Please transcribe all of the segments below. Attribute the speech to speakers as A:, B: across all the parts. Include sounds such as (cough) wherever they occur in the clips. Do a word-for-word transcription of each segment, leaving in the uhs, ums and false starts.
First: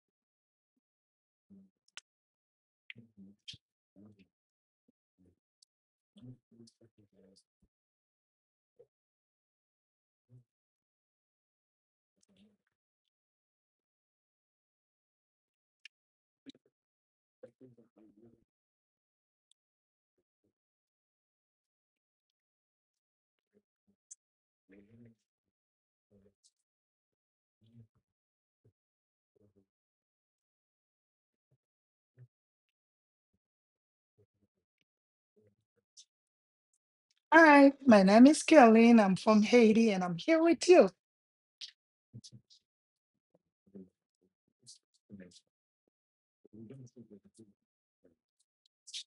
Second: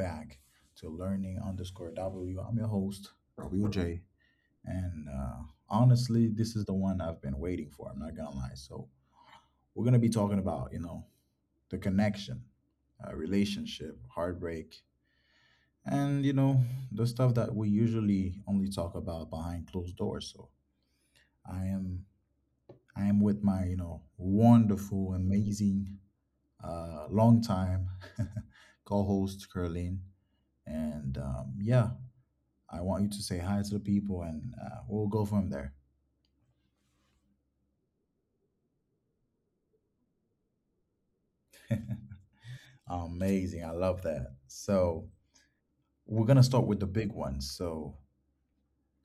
A: back to Learning underscore W. I'm your host, Raul J. And uh, honestly, this is the one I've been waiting for. I'm not gonna lie. So we're gonna be talking about, you know, the connection, uh, relationship, heartbreak, and you know, the stuff that we usually only talk about behind closed doors. So I am, I am with my, you know, wonderful, amazing, uh, long time (laughs) co-host, Curlin. And um, yeah, I want you to say hi to the people and uh, we'll go from there.
B: Hi, my name is Caroline. I'm from Haiti and I'm here with you.
A: Amazing. I love that. So we're going to start with the big ones. So,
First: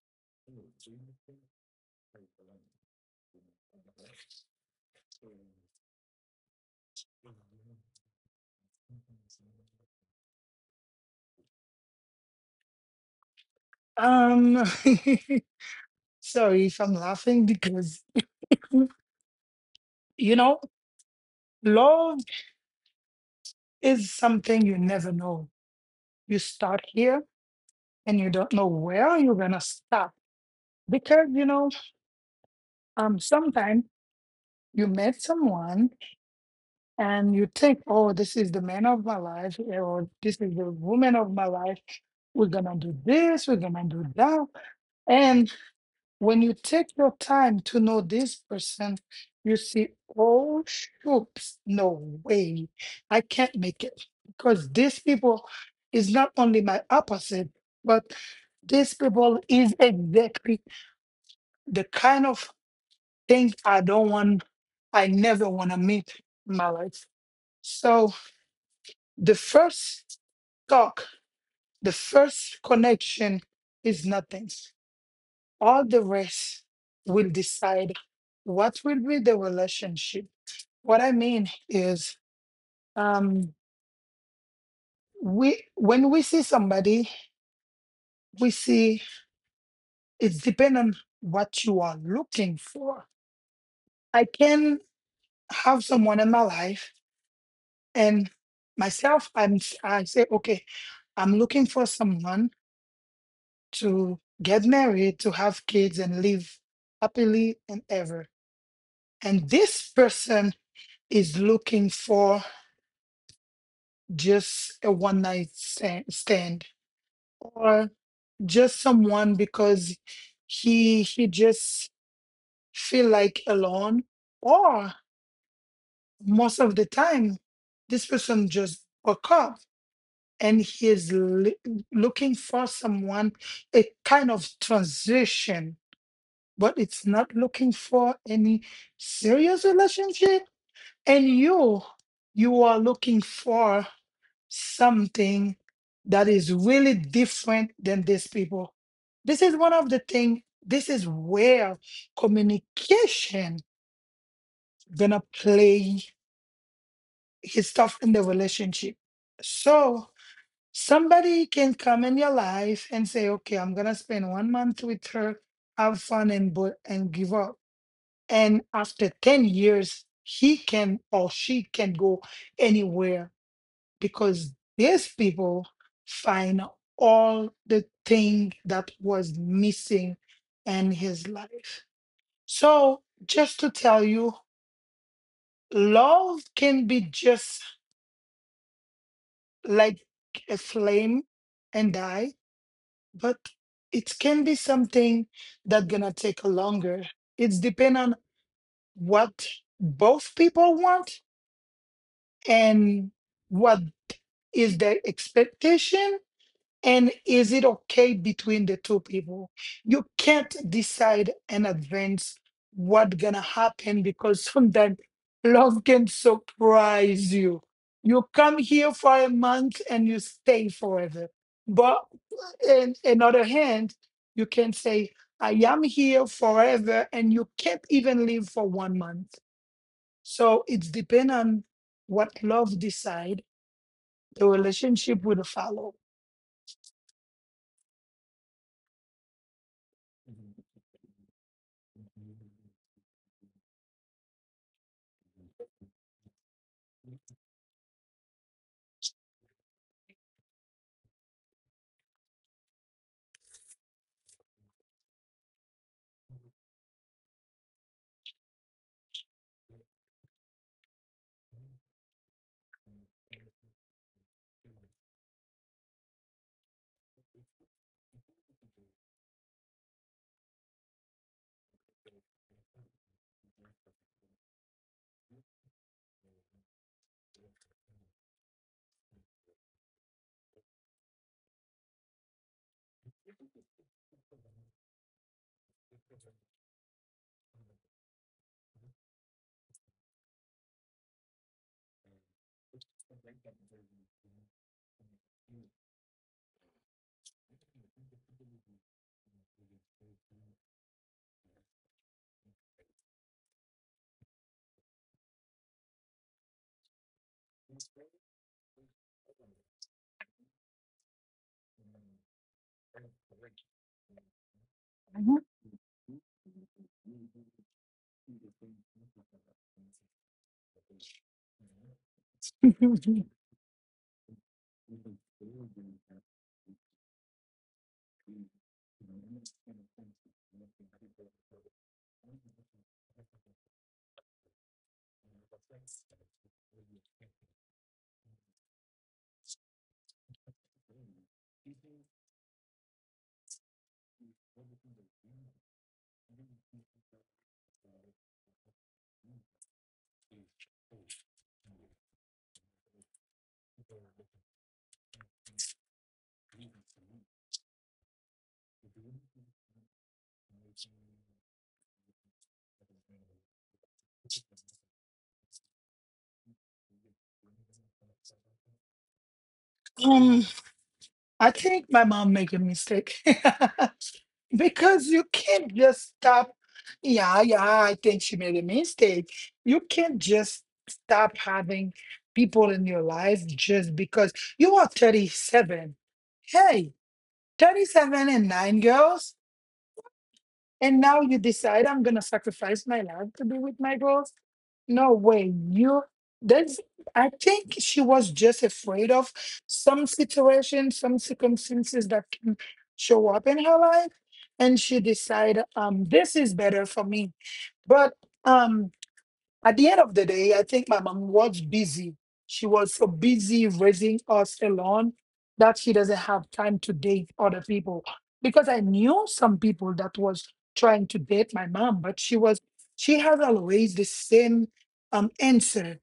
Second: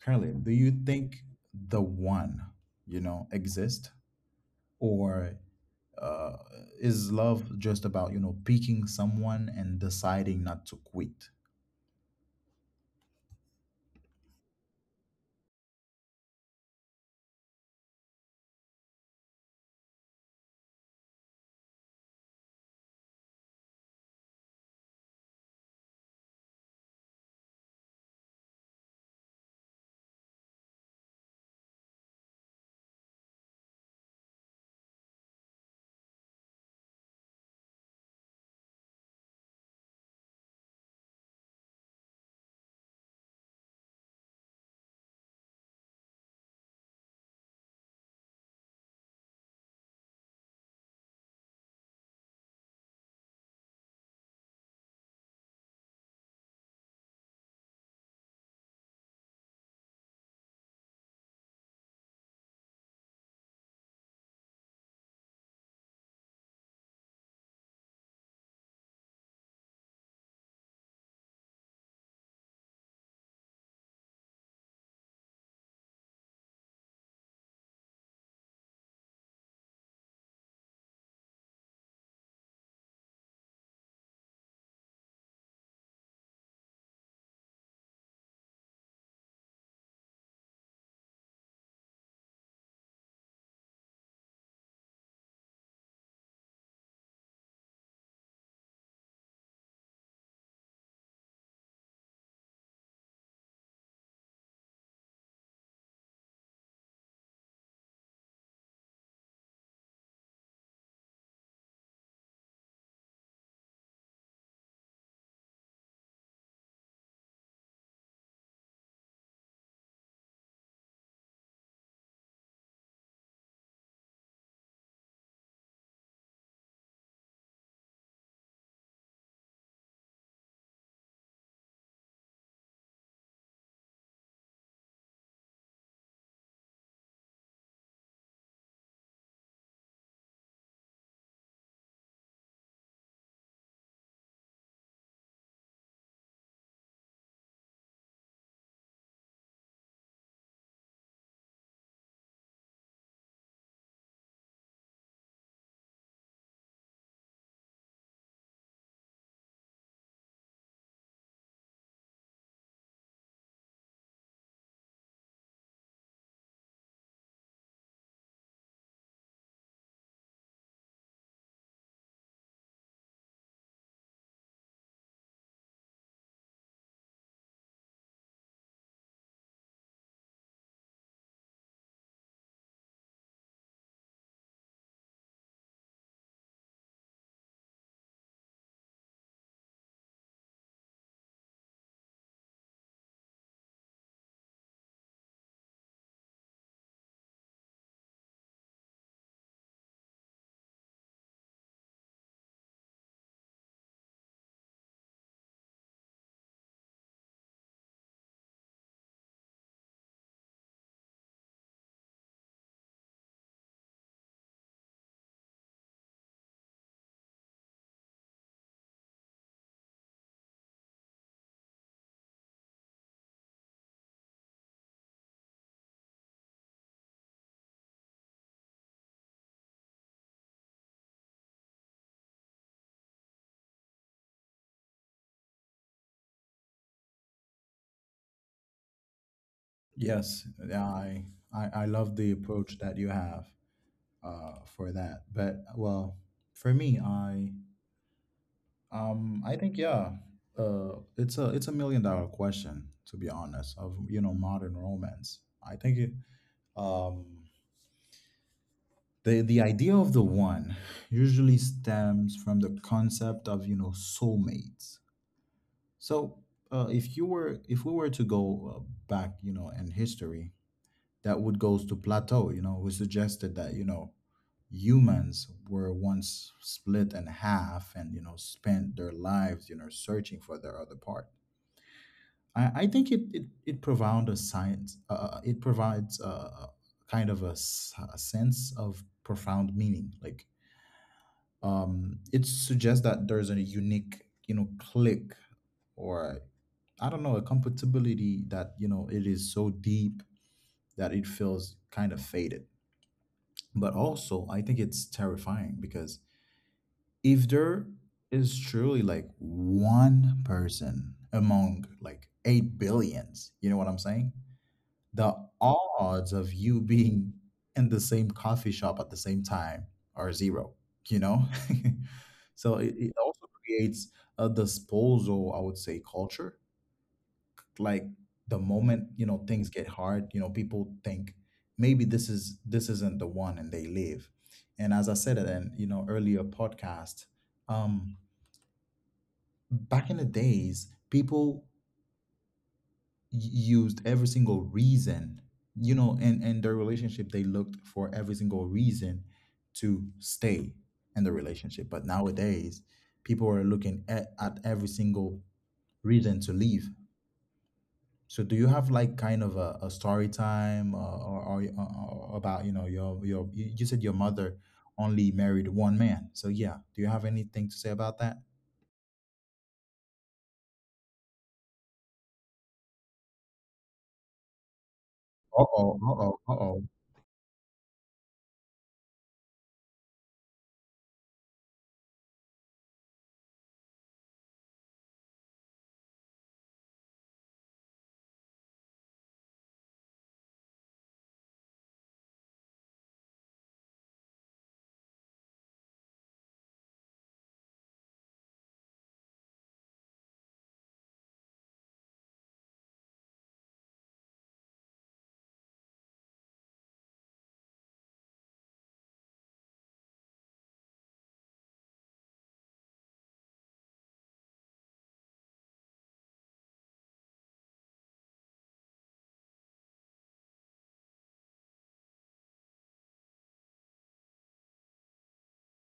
A: Carly, do you think the one, you know, exist or uh, is love just about, you know, picking someone and deciding not to quit?
B: Um, (laughs) Sorry if I'm laughing because, you know, love is something you never know. You start here and you don't know where you're going to stop because, you know, um, sometimes you met someone and you think, oh, this is the man of my life, or this is the woman of my life. We're going to do this, we're going to do that. And. When you take your time to know this person, you see, oh, shoops, no way. I can't make it. Because these people is not only my opposite, but these people is exactly the kind of thing I don't want, I never want to meet in my life. So the first talk, the first connection is nothing. All the rest will decide what will be the relationship. What I mean is, um, we when we see somebody, we see it's depend on what you are looking for. I can have someone in my life, and myself, I'm s- I say, okay, I'm looking for someone to get married, to have kids, and live happily and ever. And this person is looking for just a one night sta- stand, or just someone because he he just feel like alone, or most of the time this person just woke up and he is li- looking for someone, a kind of transition, but it's not looking for any serious relationship, and you you are looking for something that is really different than these people. This is one of the things, this is where communication gonna play his stuff in the relationship. So somebody can come in your life and say, okay, I'm gonna spend one month with her, have fun and bo- and give up. And after ten years, he can or she can go anywhere, because these people find all the thing that was missing in his life. So just to tell you, love can be just like a flame and die, but it can be something that gonna take longer. It's depend on what both people want, and what is their expectation. And is it okay between the two people? You can't decide in advance what gonna happen, because sometimes love can surprise you. You come here for a month and you stay forever. But in another hand, you can say, I am here forever, and you can't even live for one month. So it's depend on what love decide, the relationship will follow.
A: Yes, yeah, I, I I love the approach that you have uh, for that. But well, for me, I Um, I think yeah, uh, it's a it's a million dollar question, to be honest. Of, you know, modern romance, I think it, um, the the idea of the one usually stems from the concept of, you know, soulmates. So uh, if you were, if we were to go uh, back, you know, in history, that would goes to Plato. You know, who suggested that, you know, humans were once split in half and, you know, spent their lives, you know, searching for their other part. I, I think it it, it profound a science. Uh, uh, it provides a kind of a, s- a sense of profound meaning. Like, um, it suggests that there's a unique, you know, click or I don't know, a compatibility that, you know, it is so deep that it feels kind of faded. But also, I think it's terrifying because if there is truly like one person among like eight billions, you know what I'm saying? The odds of you being in the same coffee shop at the same time are zero, you know? (laughs) So it, it
B: (laughs)
A: also creates a disposal, I would say, culture. Like the moment, you know, things get hard, you know, people think maybe this is this isn't the one and they leave. And as I said it in, you know, earlier podcast, um, back in the days, people used every single reason, you know, and and their relationship, they looked for every single reason to stay in the relationship, but nowadays people are looking at, at every single reason to leave. So do you have like kind of a, a story time, uh, or, or, or about, you know, your your you you said your mother only married one man? So yeah, do you have anything to say about that?
B: I think my mom make a mistake (laughs) because you can't
A: Uh-oh,
B: just
A: uh-oh,
B: stop.
A: uh-oh.
B: Yeah, yeah, I think she made a mistake. You can't just stop having people in your life just because you are thirty-seven. Hey, thirty-seven and nine girls. And now you decide I'm gonna sacrifice my life to be with my girls. No way. You that's I think she was just afraid of some situation, some circumstances that can show up in her life. And she decided um this is better for me. But um at the end of the day, I think my mom was busy. She was so busy raising us alone that she doesn't have time to date other people. Because I knew some people that was trying to date my mom, but she was she has always the same um, answer.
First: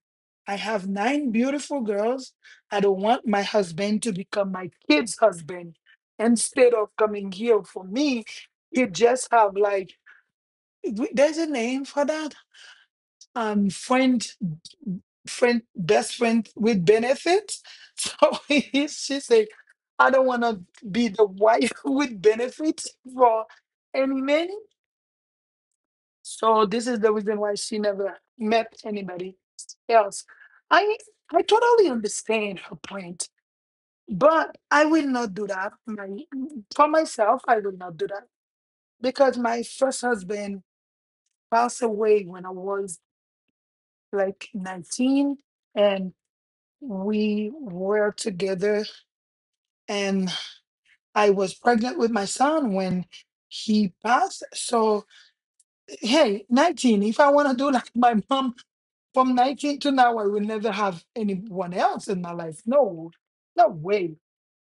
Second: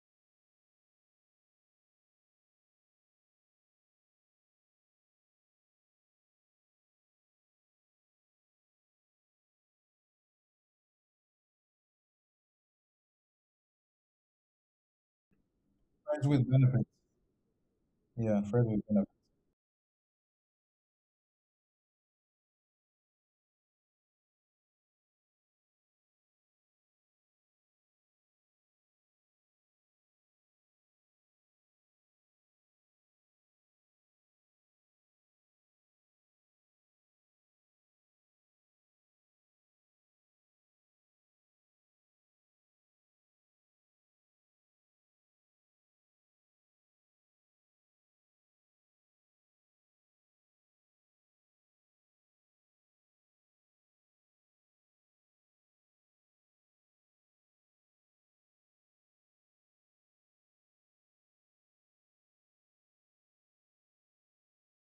B: I have nine beautiful girls. I don't want my husband to become my kid's husband. Instead of coming here for me, you just have like w- there's a name for that um friend friend, best
A: Friends with
B: friend
A: benefits.
B: with benefits. (laughs) So
A: Yeah, friends with
B: he,
A: benefits.
B: she said, I don't want to be the wife (laughs) with benefits for any man. So this is the reason why she never met anybody else. I I totally understand her point, but I will not do that. My, for myself, I will not do that because my first husband passed away when I was like nineteen, and we were together, and I was pregnant with my son when he passed. So hey, nineteen. If I want to do (laughs) like my mom from nineteen to now, I will never have anyone else in my life. No, no way.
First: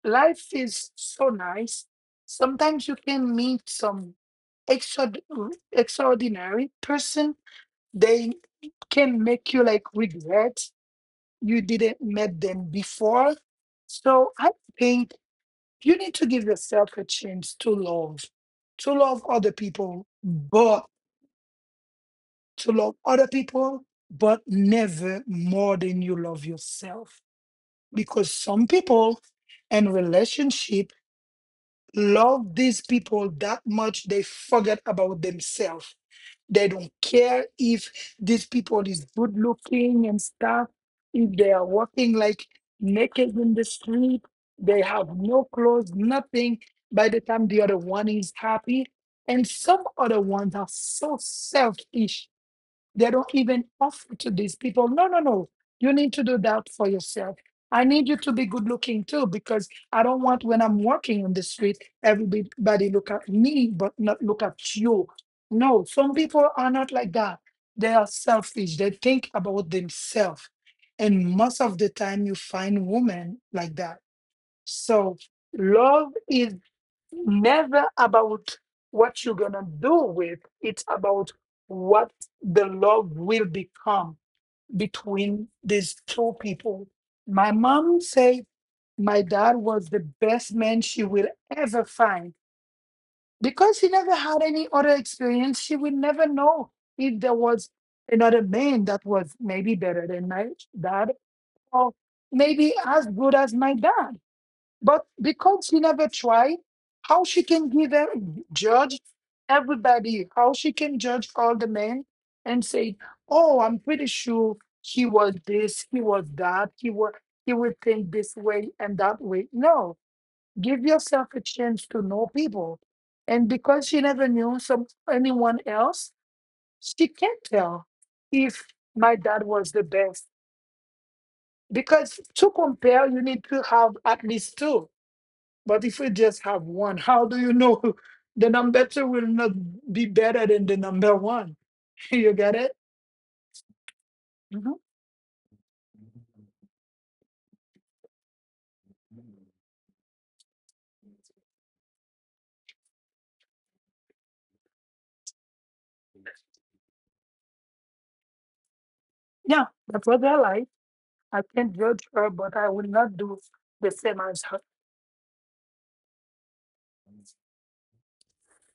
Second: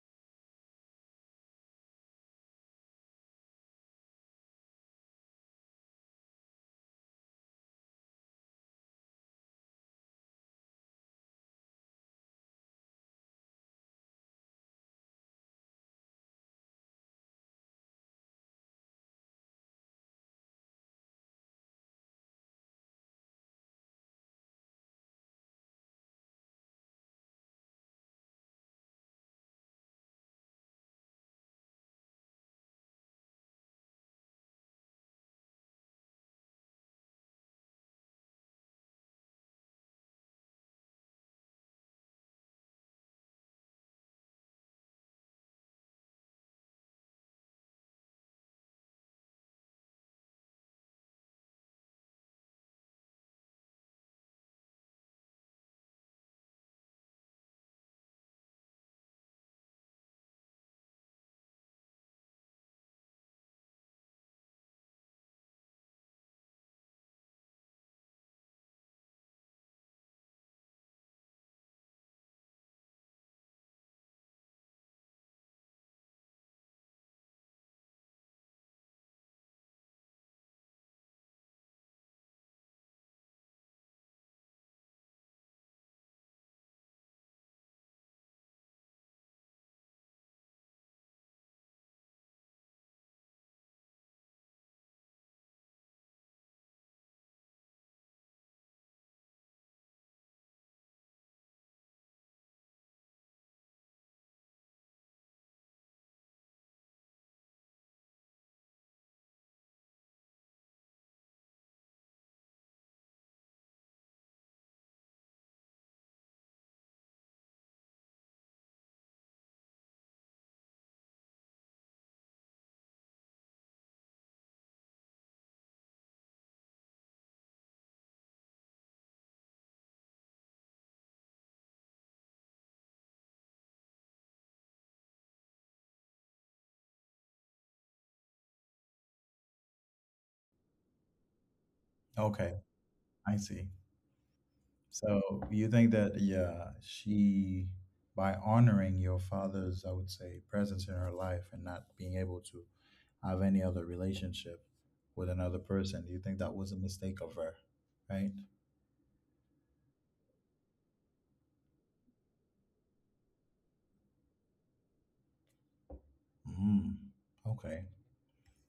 B: Life is so nice. Sometimes you can meet some extra, extraordinary person. They can make you like regret you didn't met them before. So I think you need to give yourself a chance to love, to love other people, but to love other people, but never more than you love yourself. Because some people in relationship love these people that much they forget about themselves. They don't care if these people is good looking and stuff. If they are walking like naked in the street, they have no clothes, nothing. By the time the other one is happy, and some other ones are so selfish they don't even offer to these people. No, no, no. You need to do that for yourself. I need you to be good looking too, because I don't want when I'm walking on the street, everybody look at me, but not look at you. No, some people are not like that. They are selfish. They think about themselves. And most of the time you find women like that. So love is never about what you're going to do with, it's about what the love will become between these two people. My mom said my dad was the best man she will ever find. Because he never had any other experience, she will never know if there was another man that was maybe better than my dad, or maybe as good as my dad. But because she never tried, how she can give a judge everybody, how she can judge all the men and say, "Oh, I'm pretty sure he was this, he was that, he was he would think this way and that way." No, give yourself a chance to know people, and because she never knew some anyone else, she can't tell if my dad was the best. Because to compare, you need to have at least two, but if we just have one, how do you know (laughs) the number two will not be better than the number one? (laughs) You
A: Okay,
B: get it?
A: I see.
B: Mhm.
A: So you think that, yeah, she, by honoring your father's, I would say, presence in her life and not being able to have any other relationship with another person, do you think that was a mistake of her? Right?
B: Yeah, that's what they're like. I can't judge her, but I will not do the same as her.
A: Mm. Okay.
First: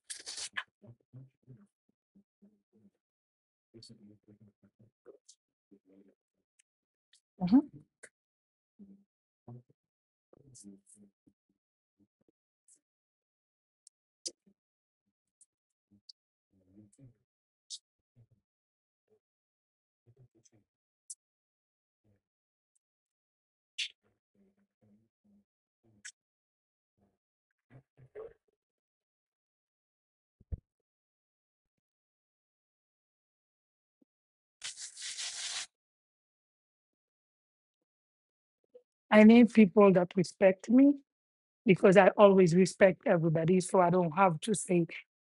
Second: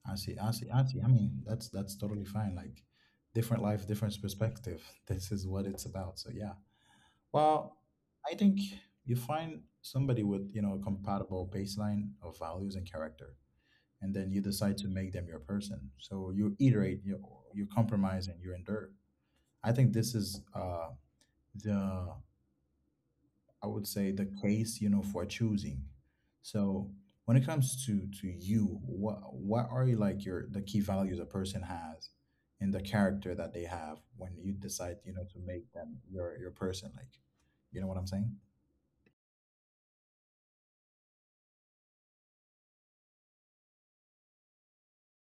A: I see, I see, I see. I mean, that's that's totally fine. Like different life, different perspective. (laughs) This is what it's about. So yeah. Well,
B: Mhm.
A: I think you find somebody with, you know, a compatible baseline of values and character, and then you decide to make them your person. So you iterate, you you compromise, and you endure. I think this is uh, the, I would say, the case, you know, for choosing. So when it comes to to you, what what are you like, your the key values a person has and the character that they have when you decide, you know, to make them your your person, like, you know what I'm saying?
B: I need people that respect me, because I always respect everybody. So I don't have to say,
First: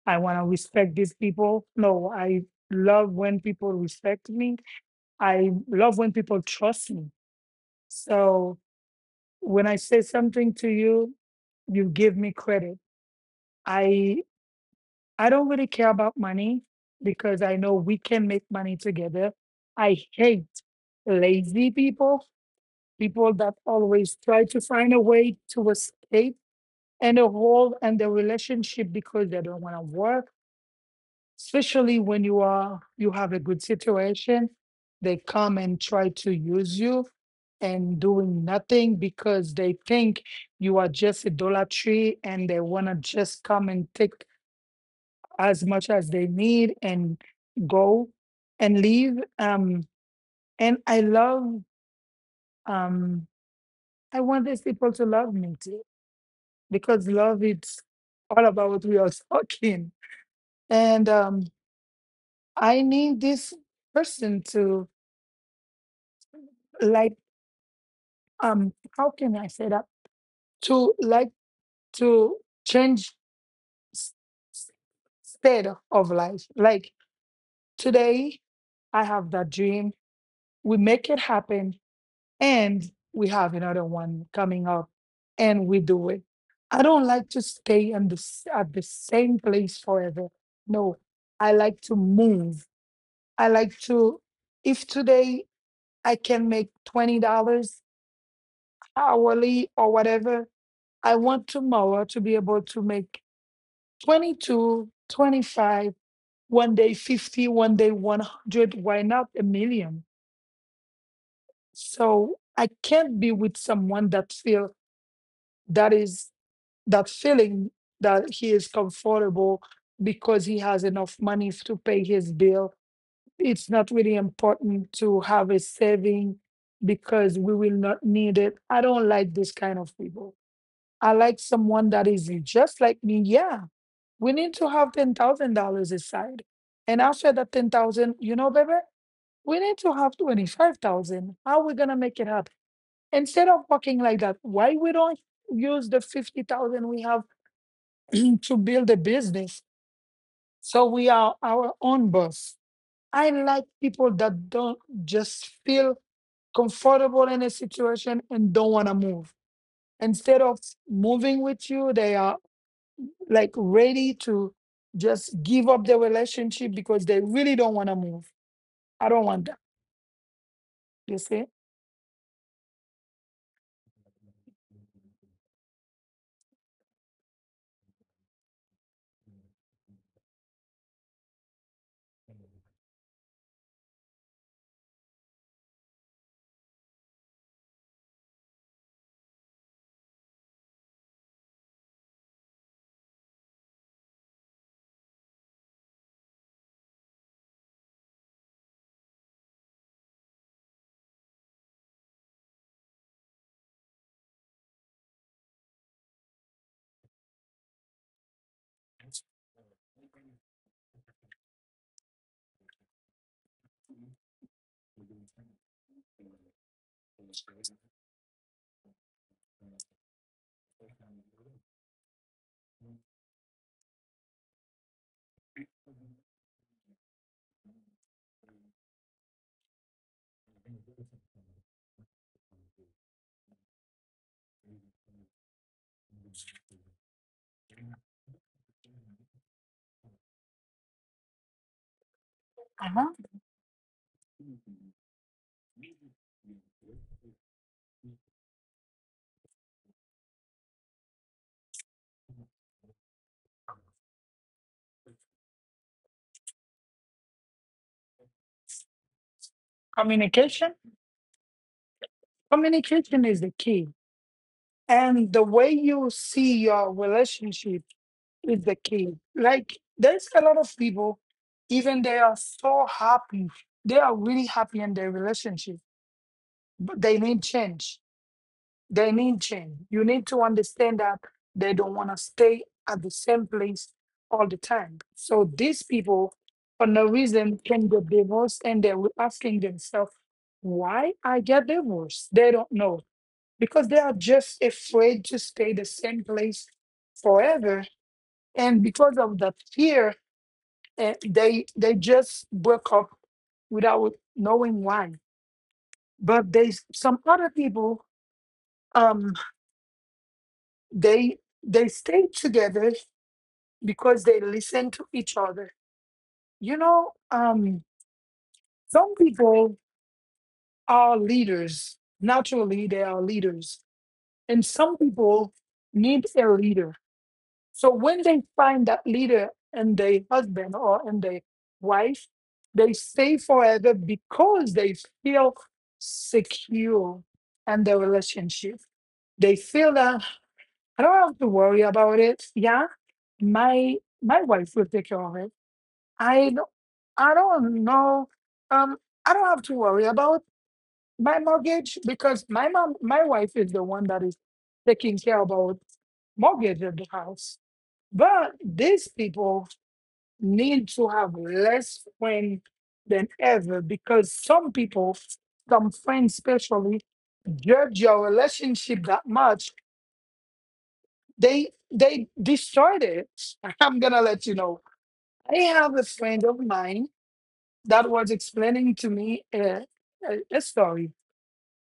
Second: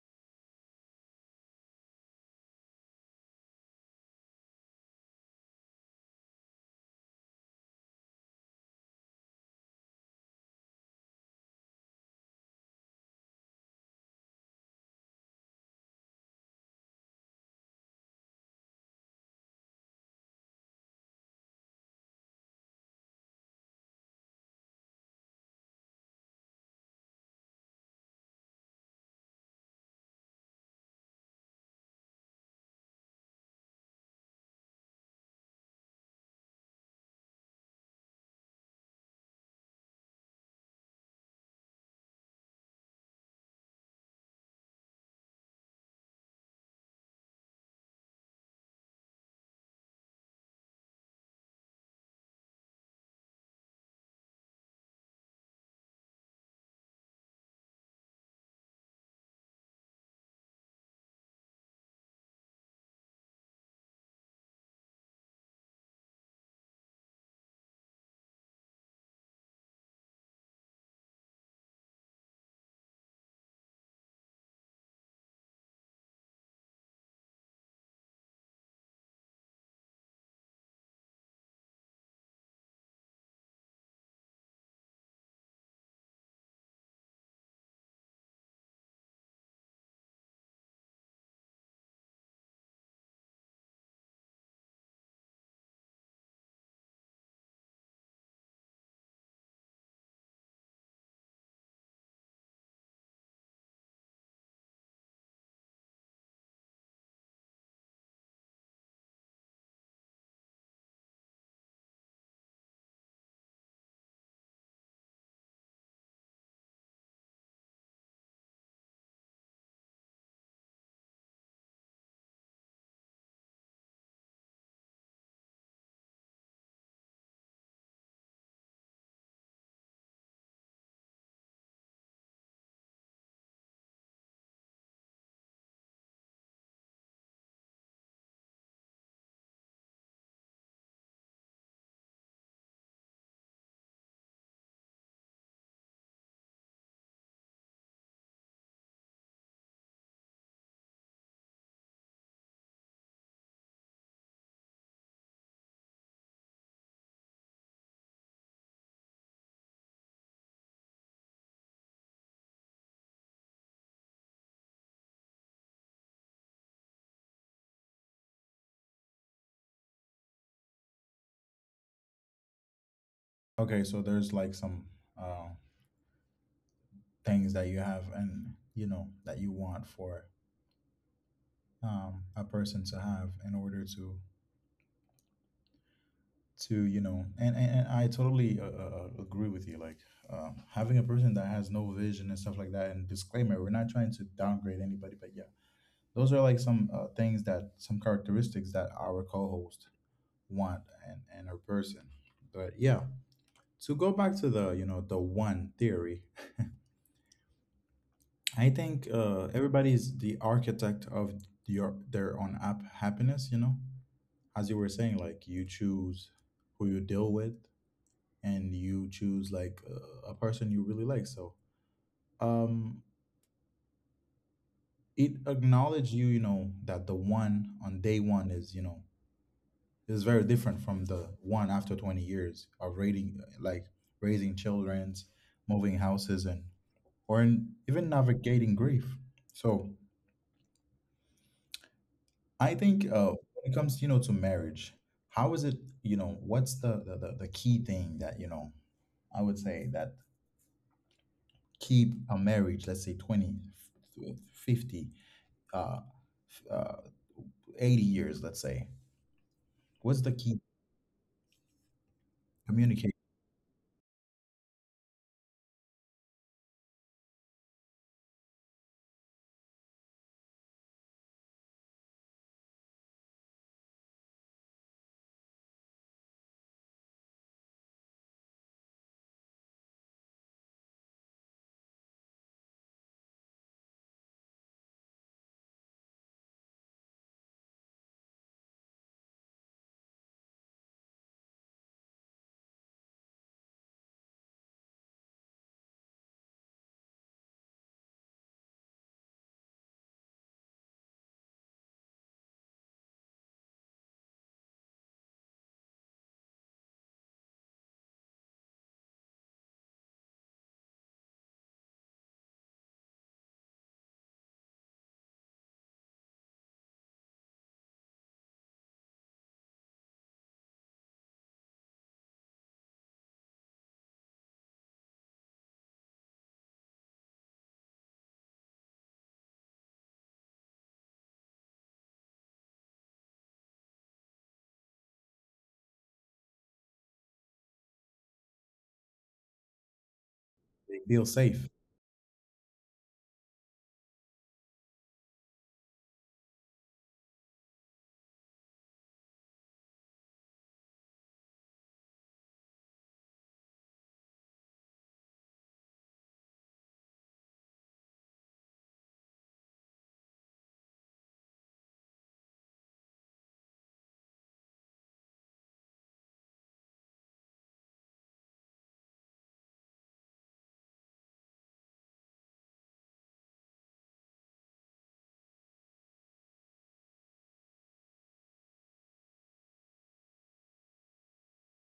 B: I want to respect these people. No, I love when people respect me. I love when people trust me. So when I say something to you, you give me credit. I I don't really care about money, because I know we can make money together. I hate lazy people, people that always try to find a way to escape and a hole and the relationship because they don't want to work. Especially when you are you have a good situation, they come and try to use you and doing nothing because they think you are just a dollar tree and they want to just come and take as much as they need and go and leave. Um, and I love, um, I want these people to love me too, because love it's all about what we are (laughs) talking. And um, I need this person to like, um, how can I say that? To like to change s- s- state of life. Like today, I have that dream. We make it happen, and we have another one coming up, and we do it. I don't like to stay in the, s- at the same place forever. No, I like to move. I like to, if today I can make twenty dollars hourly or whatever, I want tomorrow to be able to make twenty two, twenty five, one day fifty, one day one hundred, why not a million? So I can't be with someone that feel that is that feeling that he is comfortable because he has enough money to pay his bill. It's not really important to have a saving because we will not need it. I don't like this kind of people. I like someone that is just like me. Yeah, we need to have ten thousand dollars aside, and after that ten thousand, you know, baby, we need to have twenty five thousand. How are we gonna make it happen? Instead of walking like that, why we don't use the fifty thousand we have to build a business? So we are our own boss. I like people that don't just feel comfortable in a situation and don't want to move. Instead of moving with you, they are like ready to just give up the relationship because they really don't want to move. I don't want that. You see?
A: Okay, so there's like some uh, things that you have and you know that you want for, um, a person to have in order to to you know, and and, and I totally uh, uh, uh, agree with you, like, um, having a person that has no vision and stuff like that. And disclaimer, we're not trying to downgrade anybody, but yeah, those are like some uh, things, that some characteristics that our co-host want and and a person. But yeah, to go back to the, you know, the one theory, I think uh, everybody is the architect of your their own app happiness. You know, as you were saying, like you choose who you deal with, and you choose like uh, a person you really like. So um, it acknowledge you, you know, that the one on day one is, you know, is very different from the one after twenty years of rating, like raising childrens, moving houses, and or in, even navigating grief. So I think
B: Uh-huh.
A: uh, when it comes, you know, to marriage, how is it, you know, what's the, the, the, the key thing that, you know, I would say that keep a marriage, let's say twenty, f- fifty, uh, f- uh, eighty years, let's say. What's the key?
B: Communication.
A: Communicate.
B: Communication is the key. And the way you see your relationship is the key. Like there's a lot of people, even they are so happy. They are really happy in their relationship, but they need change. They need change. You need to understand that they don't want to stay at the same place all the time. So these people, for no reason, can get divorced and they were asking themselves, why I get divorced? They don't know. Because they are just afraid to stay the same place forever. And because of the fear and they they just broke up without knowing why. But they some other people um they they stayed together because they listen to each other. You know, um some people are leaders. Naturally they are leaders. And some people need a leader. So when they find that leader and their husband or and their wife, they stay forever because they feel secure in the relationship. They feel that
A: They
B: I
A: feel
B: don't have to
A: safe.
B: worry about it. Yeah, my my wife will take care of it. I don't, I don't know. Um, I don't have to worry about my mortgage because my mom my wife is the one that is taking care about mortgage of the house. But these people need to have less friends than ever because some people, some friends especially, judge your relationship that much they they destroyed it. (laughs) I'm gonna let you know, I have a friend of mine that was explaining to me a, a, a story.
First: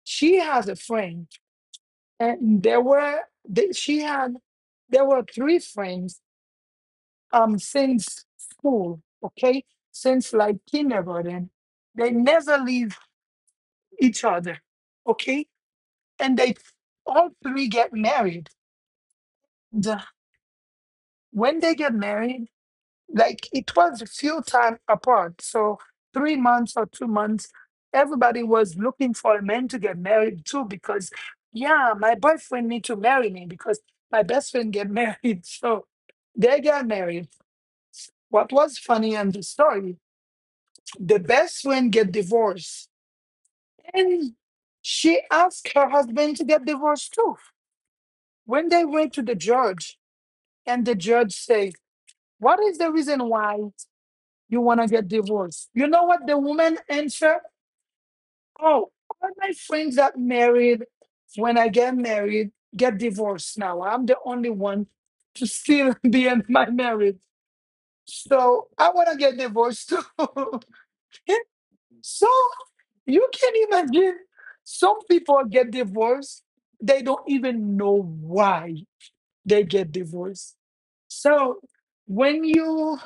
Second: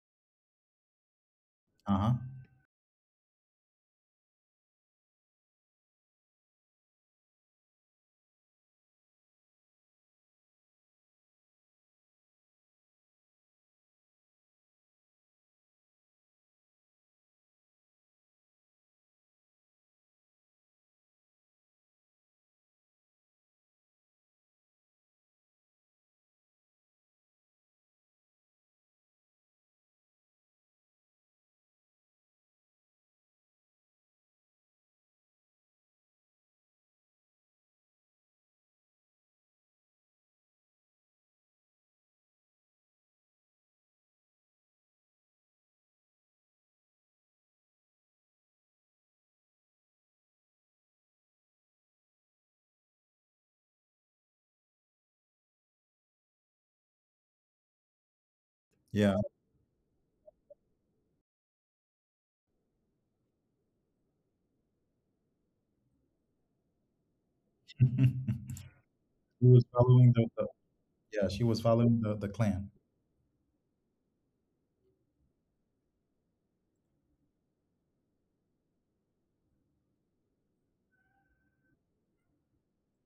B: She has a friend
A: Uh-huh.
B: and there were they, she had there were three friends um since school, okay, since like kindergarten. They never leave each other, okay. And they all three get married, the, when they get married, like it was a few time apart. So three months or two months, everybody was looking for a man to get married to because yeah, my boyfriend need to marry me because my best friend get married. (laughs) So they get married. What was funny in the story, the best friend get divorced. And she asked her husband to get divorced too. When they went to the judge and the judge said, what is the reason why you want to get divorced? You know what the woman answer? Oh,
A: Yeah.
B: all my friends that married, when I get married, get divorced now. I'm the only one to still (laughs) be in my marriage.
A: (laughs)
B: So I want to get
A: She was
B: divorced
A: following the, the
B: too.
A: yeah, she
B: (laughs)
A: was following the,
B: So
A: the clan.
B: you can imagine some people get divorced. They don't even know why they get divorced. So when you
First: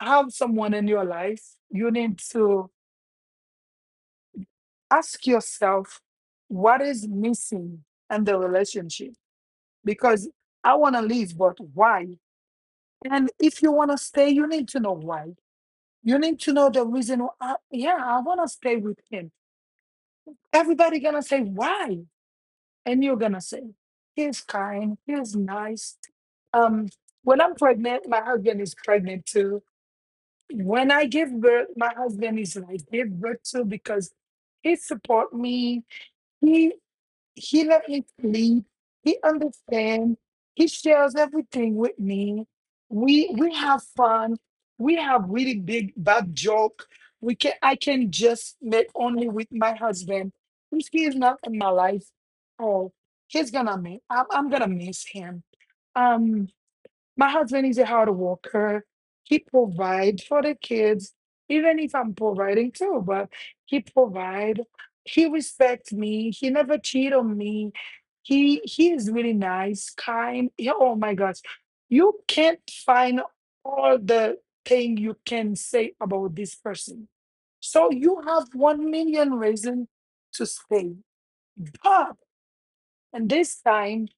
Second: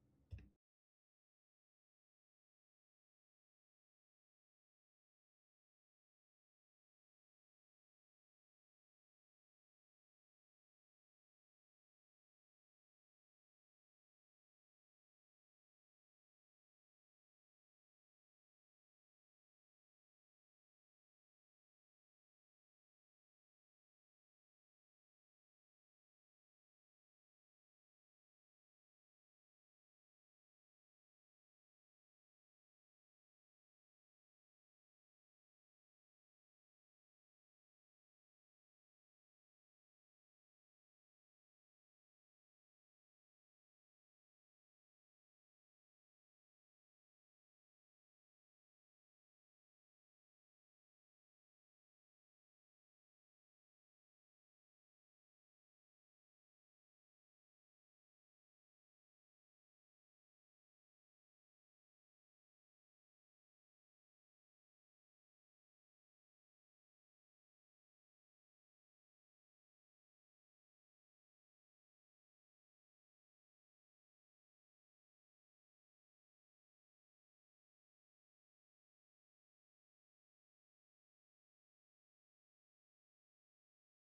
B: have someone in your life, you need to ask yourself what is missing in the relationship. Because I want to leave, but why? And if you want to stay, you need to know why. You need to know the reason why. Yeah, I want to stay with him. Everybody gonna say why, and you're gonna say he's kind, he's nice, um, when I'm pregnant my husband is pregnant too, when I give birth my husband is like give birth too, because he support me. He let me sleep. He understands. He shares everything with me. We we have fun. We have really big bad joke. We can I can just make only with my husband. If he is not in my life, oh, he's gonna miss. I'm, I'm gonna miss him. Um, my husband is a hard worker. He provides for the kids, even if I'm providing too, but he provide. He respects me. He never cheat on me. He he is really nice, kind. Yeah. Oh my gosh. You can't find all the thing you can say about this person. So you have one million reason to stay. But and this time,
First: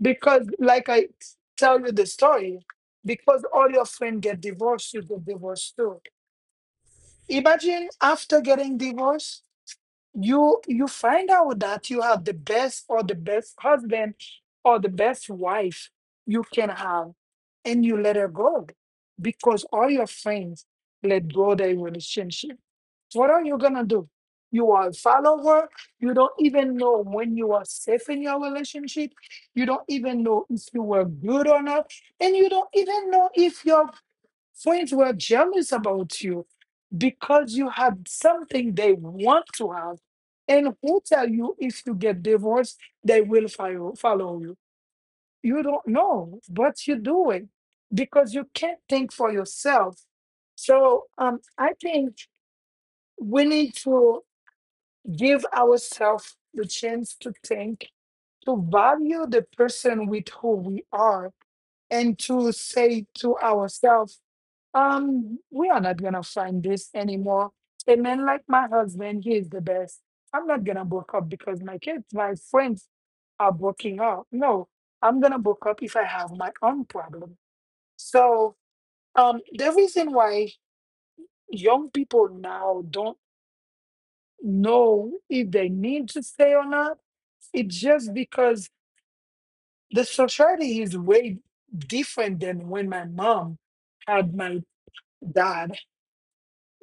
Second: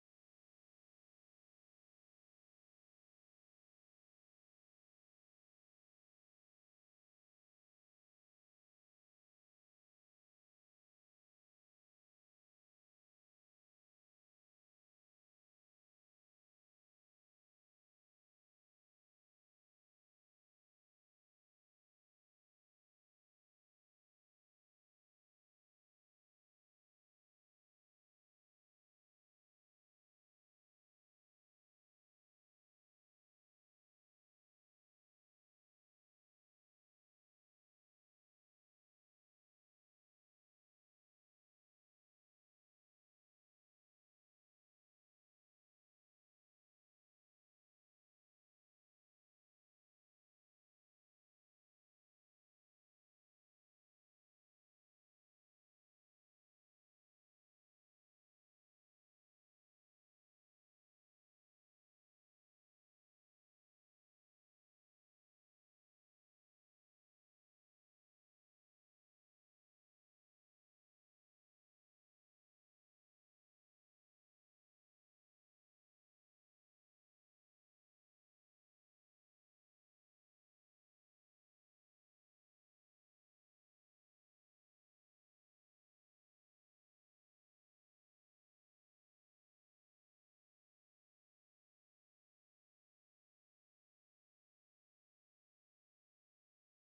B: because, like I tell you the story, because all your friends get divorced, you get divorced too. Imagine after getting divorced, you you find out that you have the best or the best husband or the best wife you can have, and you let her go because all your friends let go their relationship. What are you gonna do? You are follow her. You don't even know when you are safe in your relationship. You don't even know if you were good or not. And you don't even know if your friends were jealous about you because you had something they want to have. And who tell you if you get divorced, they will follow, follow you? You don't know, but you do it because you can't think for yourself. So um, I think we need to give ourselves the chance to think, to value the person with who we are, and to say to ourselves, um, we are not gonna find this anymore. A man like my husband, he is the best. I'm not gonna book up because my kids, my friends are booking up. No, I'm gonna book up if I have my own problem. So, um, the reason why young people now don't know if they need to stay or not, it's just because the society is way different than when my mom had my dad.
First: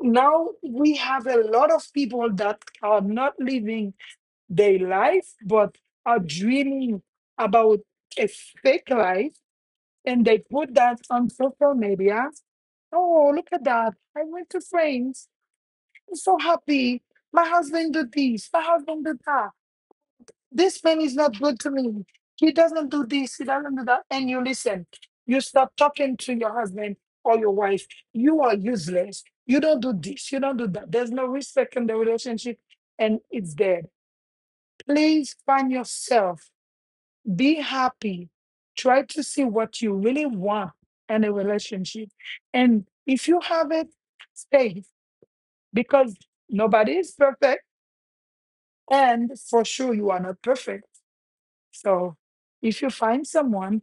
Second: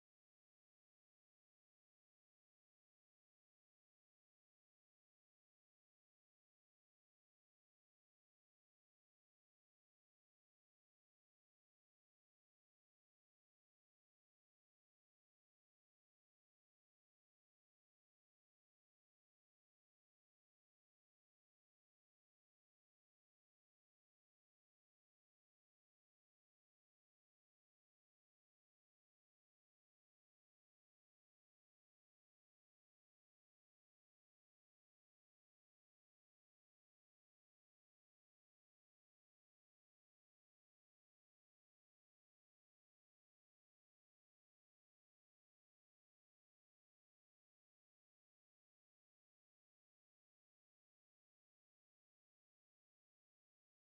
B: Now we have a lot of people that are not living their life but are dreaming about a fake life, and they put that on social media. Oh, look at that, I went to France, I'm so happy, my husband did this, my husband did that. This man is not good to me. He doesn't do this, he doesn't do that. And you listen, you stop talking to your husband or your wife. You are useless. You don't do this, you don't do that. There's no respect in the relationship, and it's dead. Please find yourself, be happy, try to see what you really want in a relationship. And if you have it, stay, because nobody is perfect, and for sure, you are not perfect. So, if you find someone,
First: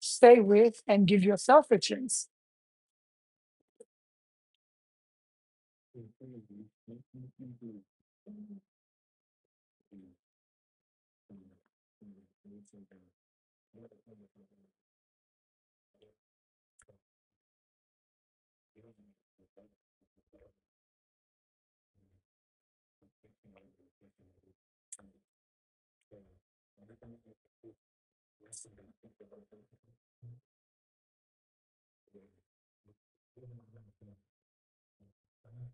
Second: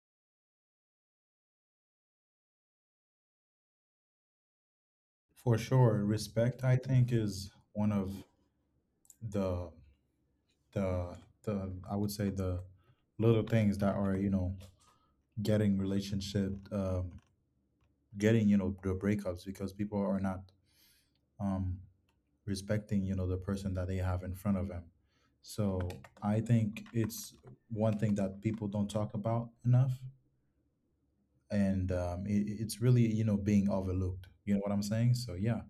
B: stay with and give yourself a chance.
A: For sure. Respect, I think, is one of the the the I would say the little things that are, you know, getting relationship, um, getting, you know, the breakups because people are not, um, respecting, you know, the person that they have in front of them. So I think it's one thing that people don't talk about enough and, um, it, it's really, you know, being overlooked, you know what I'm saying? So yeah,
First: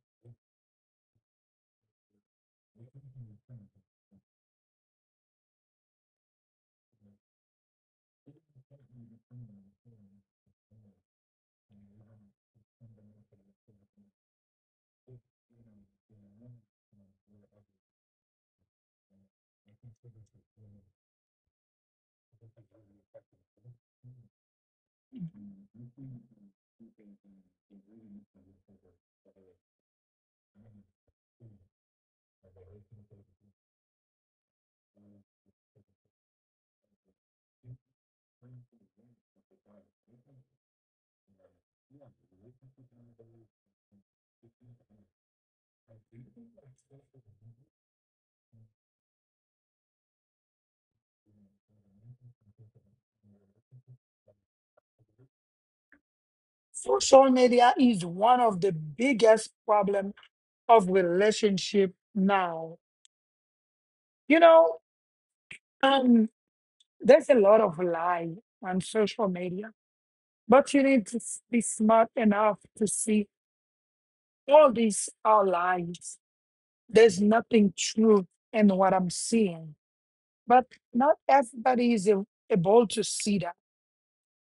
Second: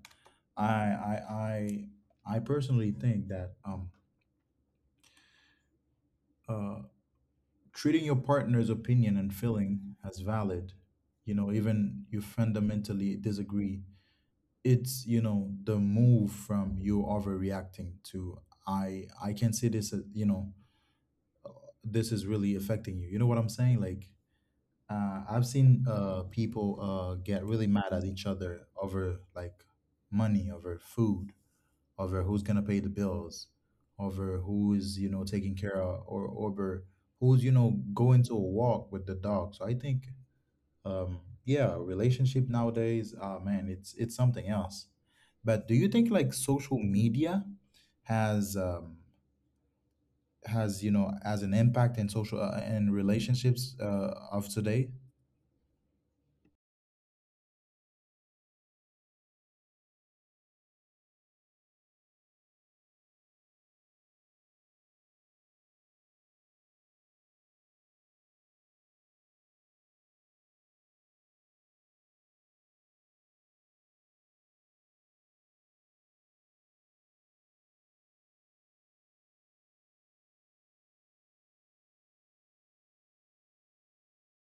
A: i i i, I personally think that, um, uh, treating your partner's opinion and feeling as valid, you know, even you fundamentally disagree, it's, you know, the move from you overreacting to i I can see this as, you know, this is really affecting you, you know what I'm saying, like uh, I've seen uh people uh get really mad at each other over like money, over food, over who's gonna pay the bills, over who is, you know, taking care of, or over who's, you know, going to a walk with the dog. So I think, um, yeah, relationship nowadays, ah, man, it's it's something else. But do you think like social media has, um, has, you know, as an impact in social, uh, and relationships uh, of today?
B: Social media is one of the biggest problem of relationship now. You know, um, there's a lot of lie on social media, but you need to s- be smart enough to see all these are lies. There's nothing true in what I'm seeing, but not everybody is a- able to see that.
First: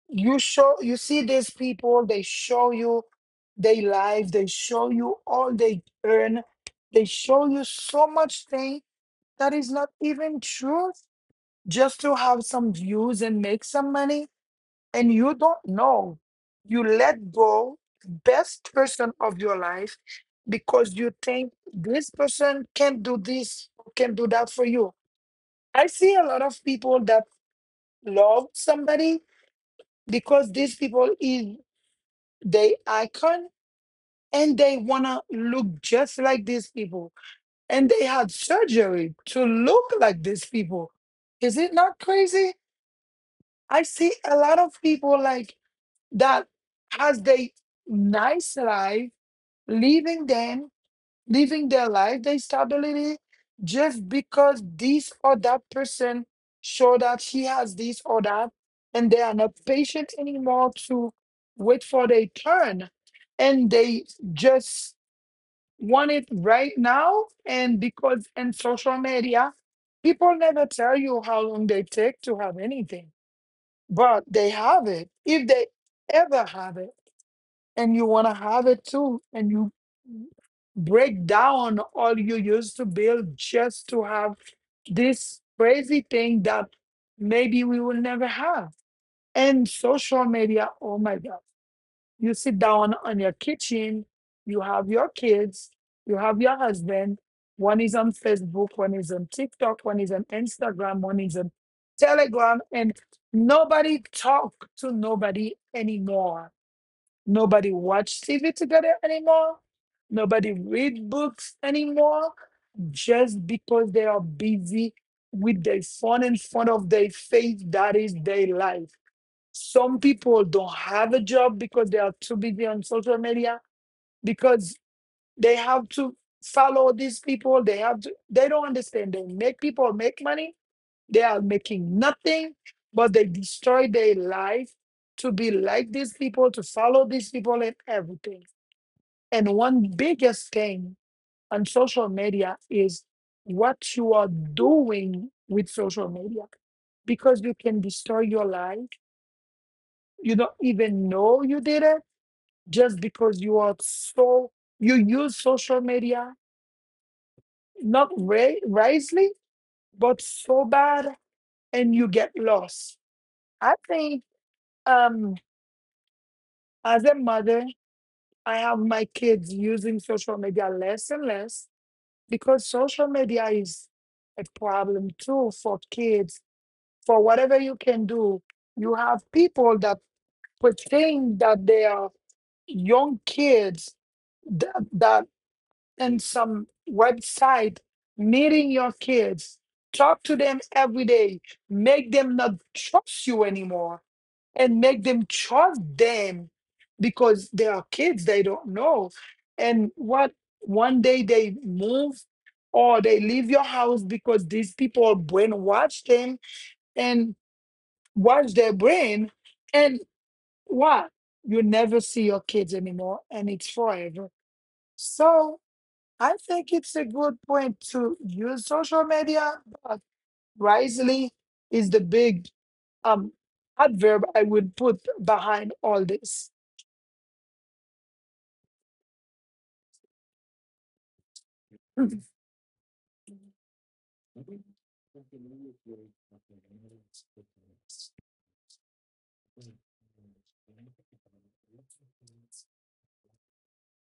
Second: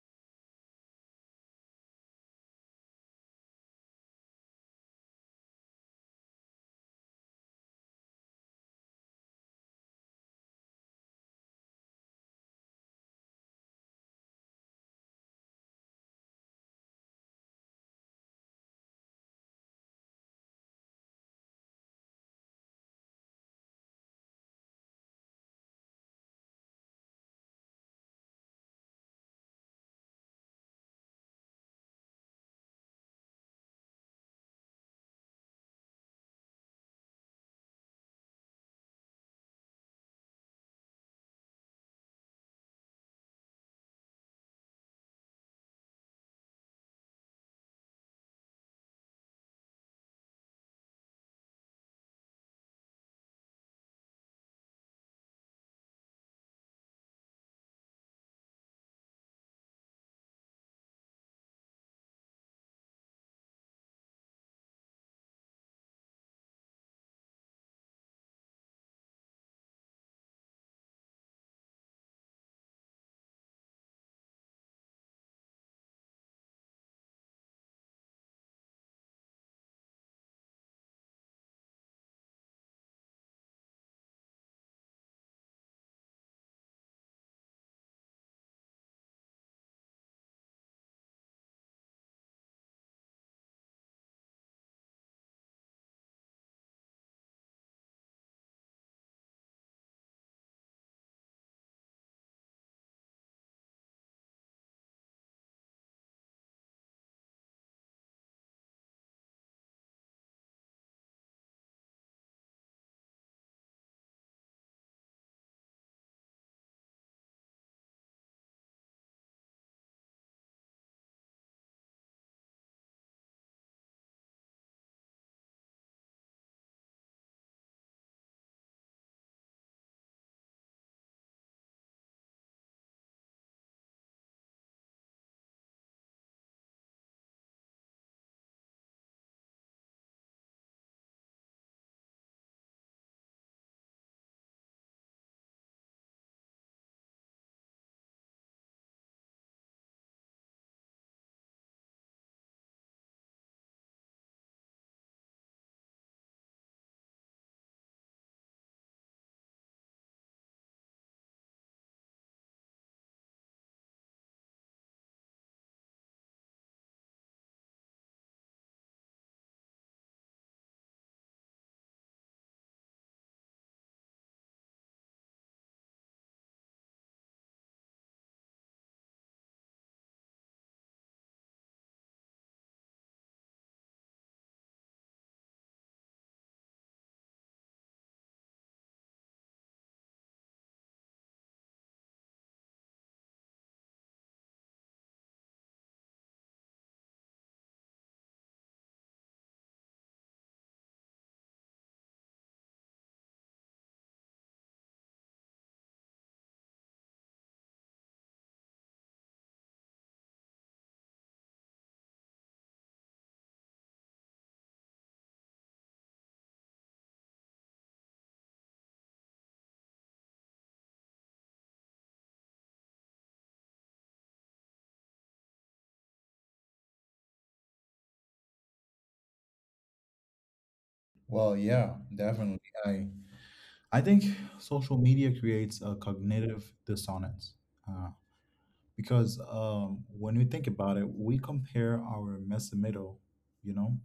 B: You show you see these people, they show you their life, they show you all they earn, they show you so much thing that is not even true, just to have some views and make some money. And you don't know, you let go best person of your life because you think this person can do this, can do that for you. I see a lot of people that love somebody because these people is, they icon, and they wanna look just like these people, and they had surgery to look like these people. Is it not crazy? I see a lot of people like that has they nice life, leaving them living their life, their stability, just because this or that person show that he has this or that, and they are not patient anymore to wait for their turn, and they just want it right now. And because in social media, people never tell you how long they take to have anything, but they have it, if they ever have it. And you want to have it too, and you break down all you used to build just to have this crazy thing that maybe we will never have. And social media, oh my God, you sit down on your kitchen, you have your kids, you have your husband, one is on Facebook, one is on TikTok, one is on Instagram, one is on Telegram, and nobody talk to nobody anymore. Nobody watch T V together anymore. Nobody read books anymore, just because they are busy with their phone in front of their face. That is their life. Some people don't have a job because they are too busy on social media because they have to follow these people. They have to, they don't understand. They make people make money. They are making nothing, but they destroy their life to be like these people, to follow these people and everything. And one biggest thing on social media is what you are doing with social media, because you can destroy your life. You don't even know you did it, just because you are so, you use social media not ri- wisely, but so bad, and you get lost. I think um, as a mother, I have my kids using social media less and less because social media is a problem too for kids. For whatever you can do, you have people that pretend that they are young kids that, that in some website meeting your kids, talk to them every day, make them not trust you anymore and make them trust them because they are kids, they don't know. And what, one day they move or they leave your house because these people brainwash them and wash their brain. And what, you never see your kids anymore and it's forever. So I think it's a good point to use social media, but wisely is the big um adverb I would put behind all this.
A: Well, yeah,
B: (laughs)
A: definitely. i I think social media creates a cognitive dissonance, uh, because um when we think about it, we compare our mesomedo, you know,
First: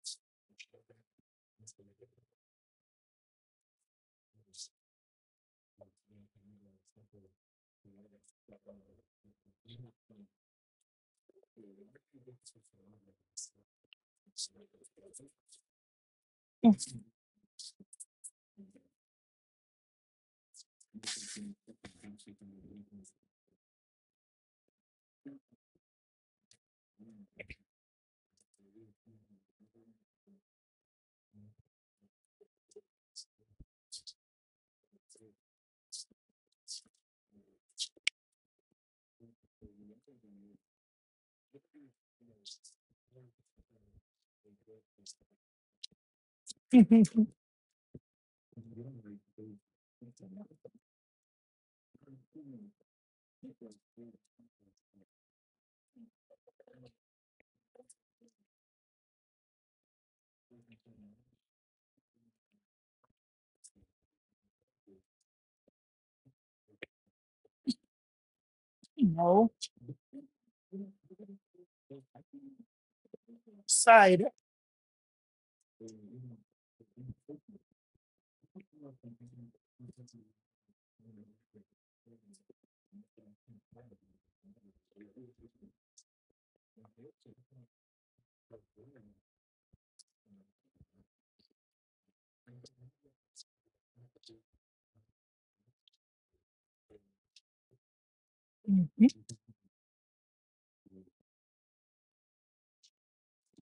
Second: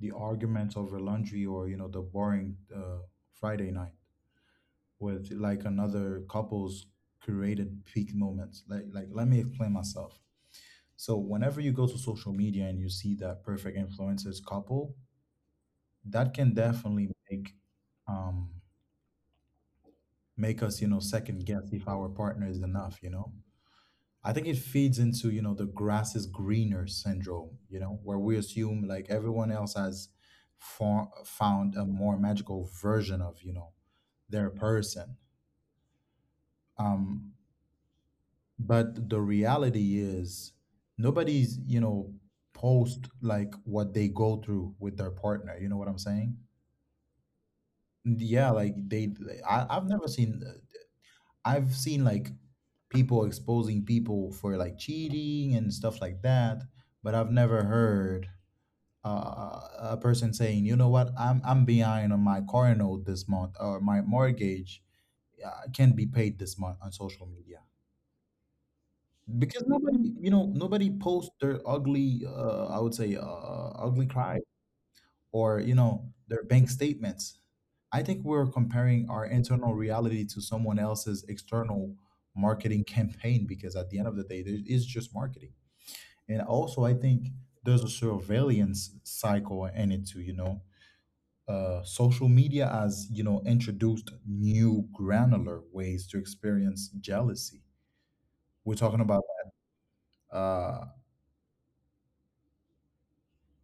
A: the arguments over laundry or, you know, the boring, uh, friday night with like another couple's created peak moments. Like, like let me explain myself. So whenever you go to social media and you see that perfect influencers couple, that can definitely make, um, make us, you know, second guess if our partner is enough, you know. I think it feeds into, you know, the grass is greener syndrome, you know, where we assume like everyone else has, for, found a more magical version of, you know, their person. Um, but the reality is nobody's, you know, post like what they go through with their partner, you know what I'm saying? Yeah, like they they- I, I've never seen, I've seen like people exposing people for like cheating and stuff like that, but I've never heard, uh, a person saying, you know what, i'm I'm behind on my car note this month, or my mortgage, uh, can't be paid this month on social media,
B: No
A: because nobody, you know, nobody posts their ugly, uh, I would say, uh, ugly
B: side.
A: cry or, you know, their bank statements. I think we're comparing our internal reality to someone else's external marketing campaign, because at the end of the day, there is just marketing. And also I think there's a surveillance cycle in it too, you know, uh, social media has, you know, introduced new granular ways to experience jealousy. We're
B: Mhm,
A: talking about, uh,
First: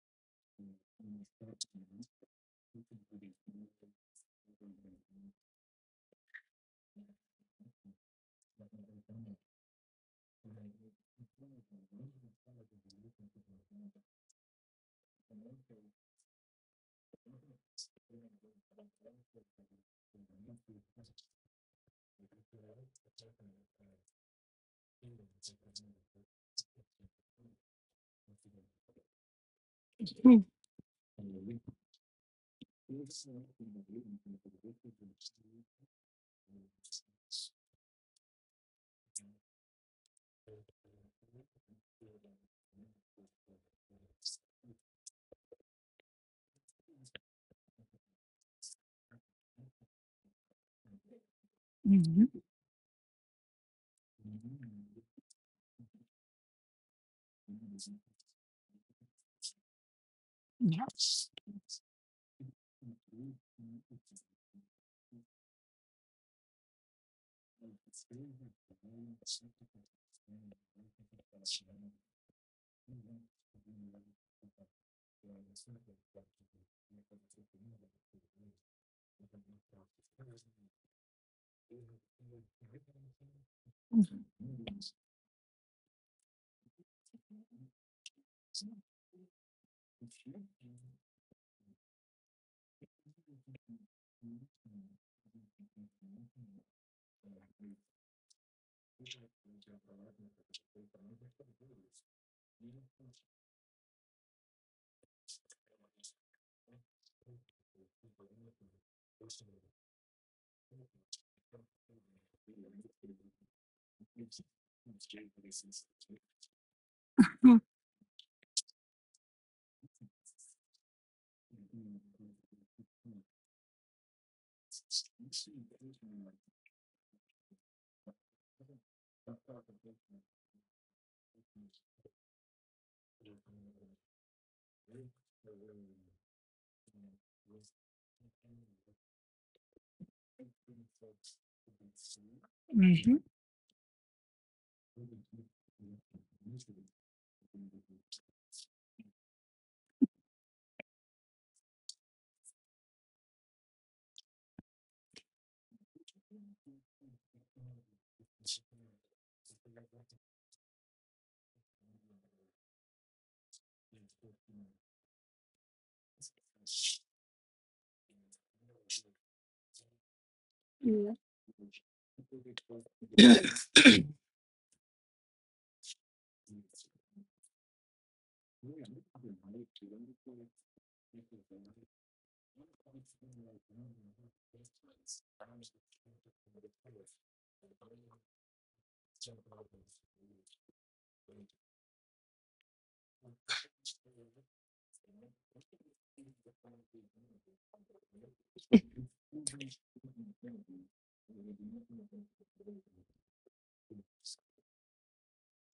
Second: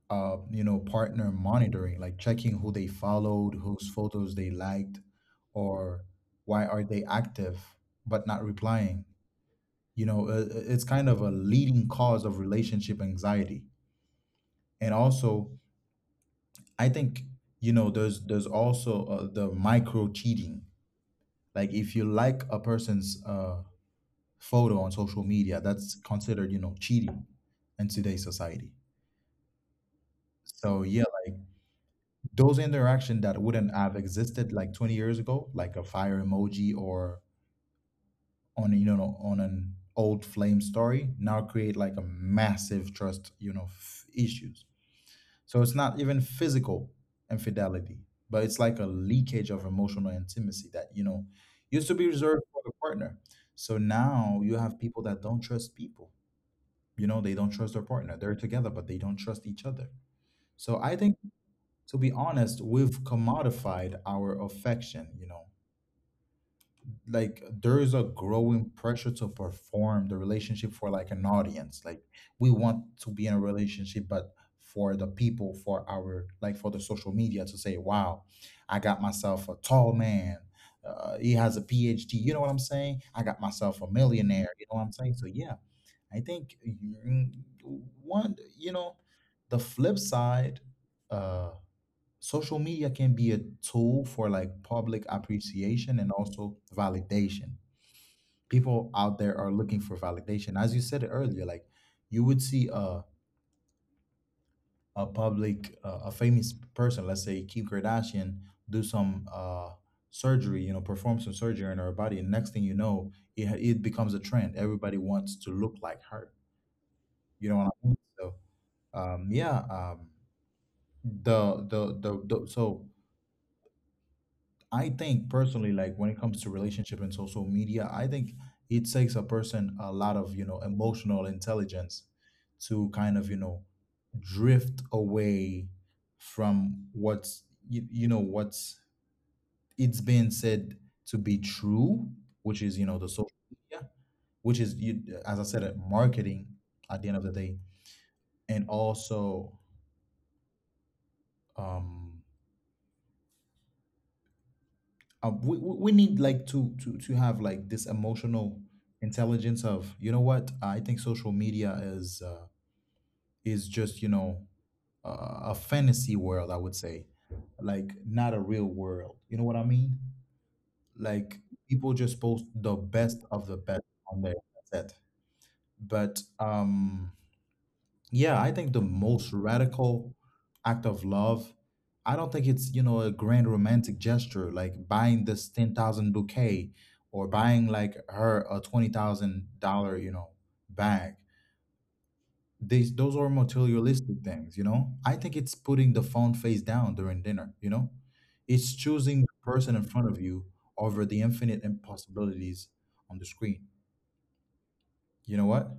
A: uh, you know, partner monitoring, like checking who they followed, whose photos they liked, or why are they active but not replying. You know, uh, uh, it's kind of a leading cause of relationship anxiety. And also, I think, you know, there's there's also uh, the micro cheating. Like if you like a person's, uh, photo on social media, that's considered, you know, cheating in today's society. So yeah, like those interaction that wouldn't have existed like twenty years ago, like a fire emoji or on a, you know, on an old flame story, now create like a massive trust, you know, f- issues. So it's not even physical infidelity, but it's like a leakage of emotional intimacy that, you know, used to be
B: mhm.
A: reserved for the partner. So now you have people that don't trust people, you know, they don't trust their partner, they're together but they don't trust each other. So I think,
B: Yes.
A: to be honest, we've commodified our affection, you know. Like there's a growing pressure to perform the relationship for like an audience. Like we want to be in a relationship, but for the people, for our like for the social media to say, "Wow, I got myself a tall man. Uh, he has a PhD." You know what I'm saying? I got myself a
B: Mhm.
A: millionaire. You know what I'm saying? So yeah, I think mm, one, you know, the flip side. Uh, Social media can be a tool for like public appreciation and also validation. People out there are looking for validation. As you said earlier, like you would see a a public uh, a famous person, let's say Kim Kardashian, do some uh surgery, you know, perform some surgery on her body, and next thing you know, it it becomes a trend. Everybody wants to look like her. You know what I mean? So um yeah, um the the the, the so I think personally, like when it comes to relationship and social media, I think it takes a person a lot of, you know, emotional intelligence to kind of, you know, drift away from what's, you, you know, what's it's been said to be true, which is, you know, the social media, which is, you, as I said, uh, marketing at the end of the day. And also, um, uh, we, we we need like to to to have like this emotional intelligence of you know what I think social media is uh, is just you know uh, a fantasy world I would say, like not a real world. You know what I mean?
B: Yeah.
A: Like people just post the best of the best on there. That's it. But um yeah, I think the most radical act of love, I don't think it's, you know, a grand romantic gesture like buying this ten thousand bouquet or buying like her a twenty thousand dollars you know, bag. These those are materialistic things, you know? I think it's putting the phone face down during dinner, you know? It's choosing the person in front of you over the infinite impossibilities on the screen. You know what?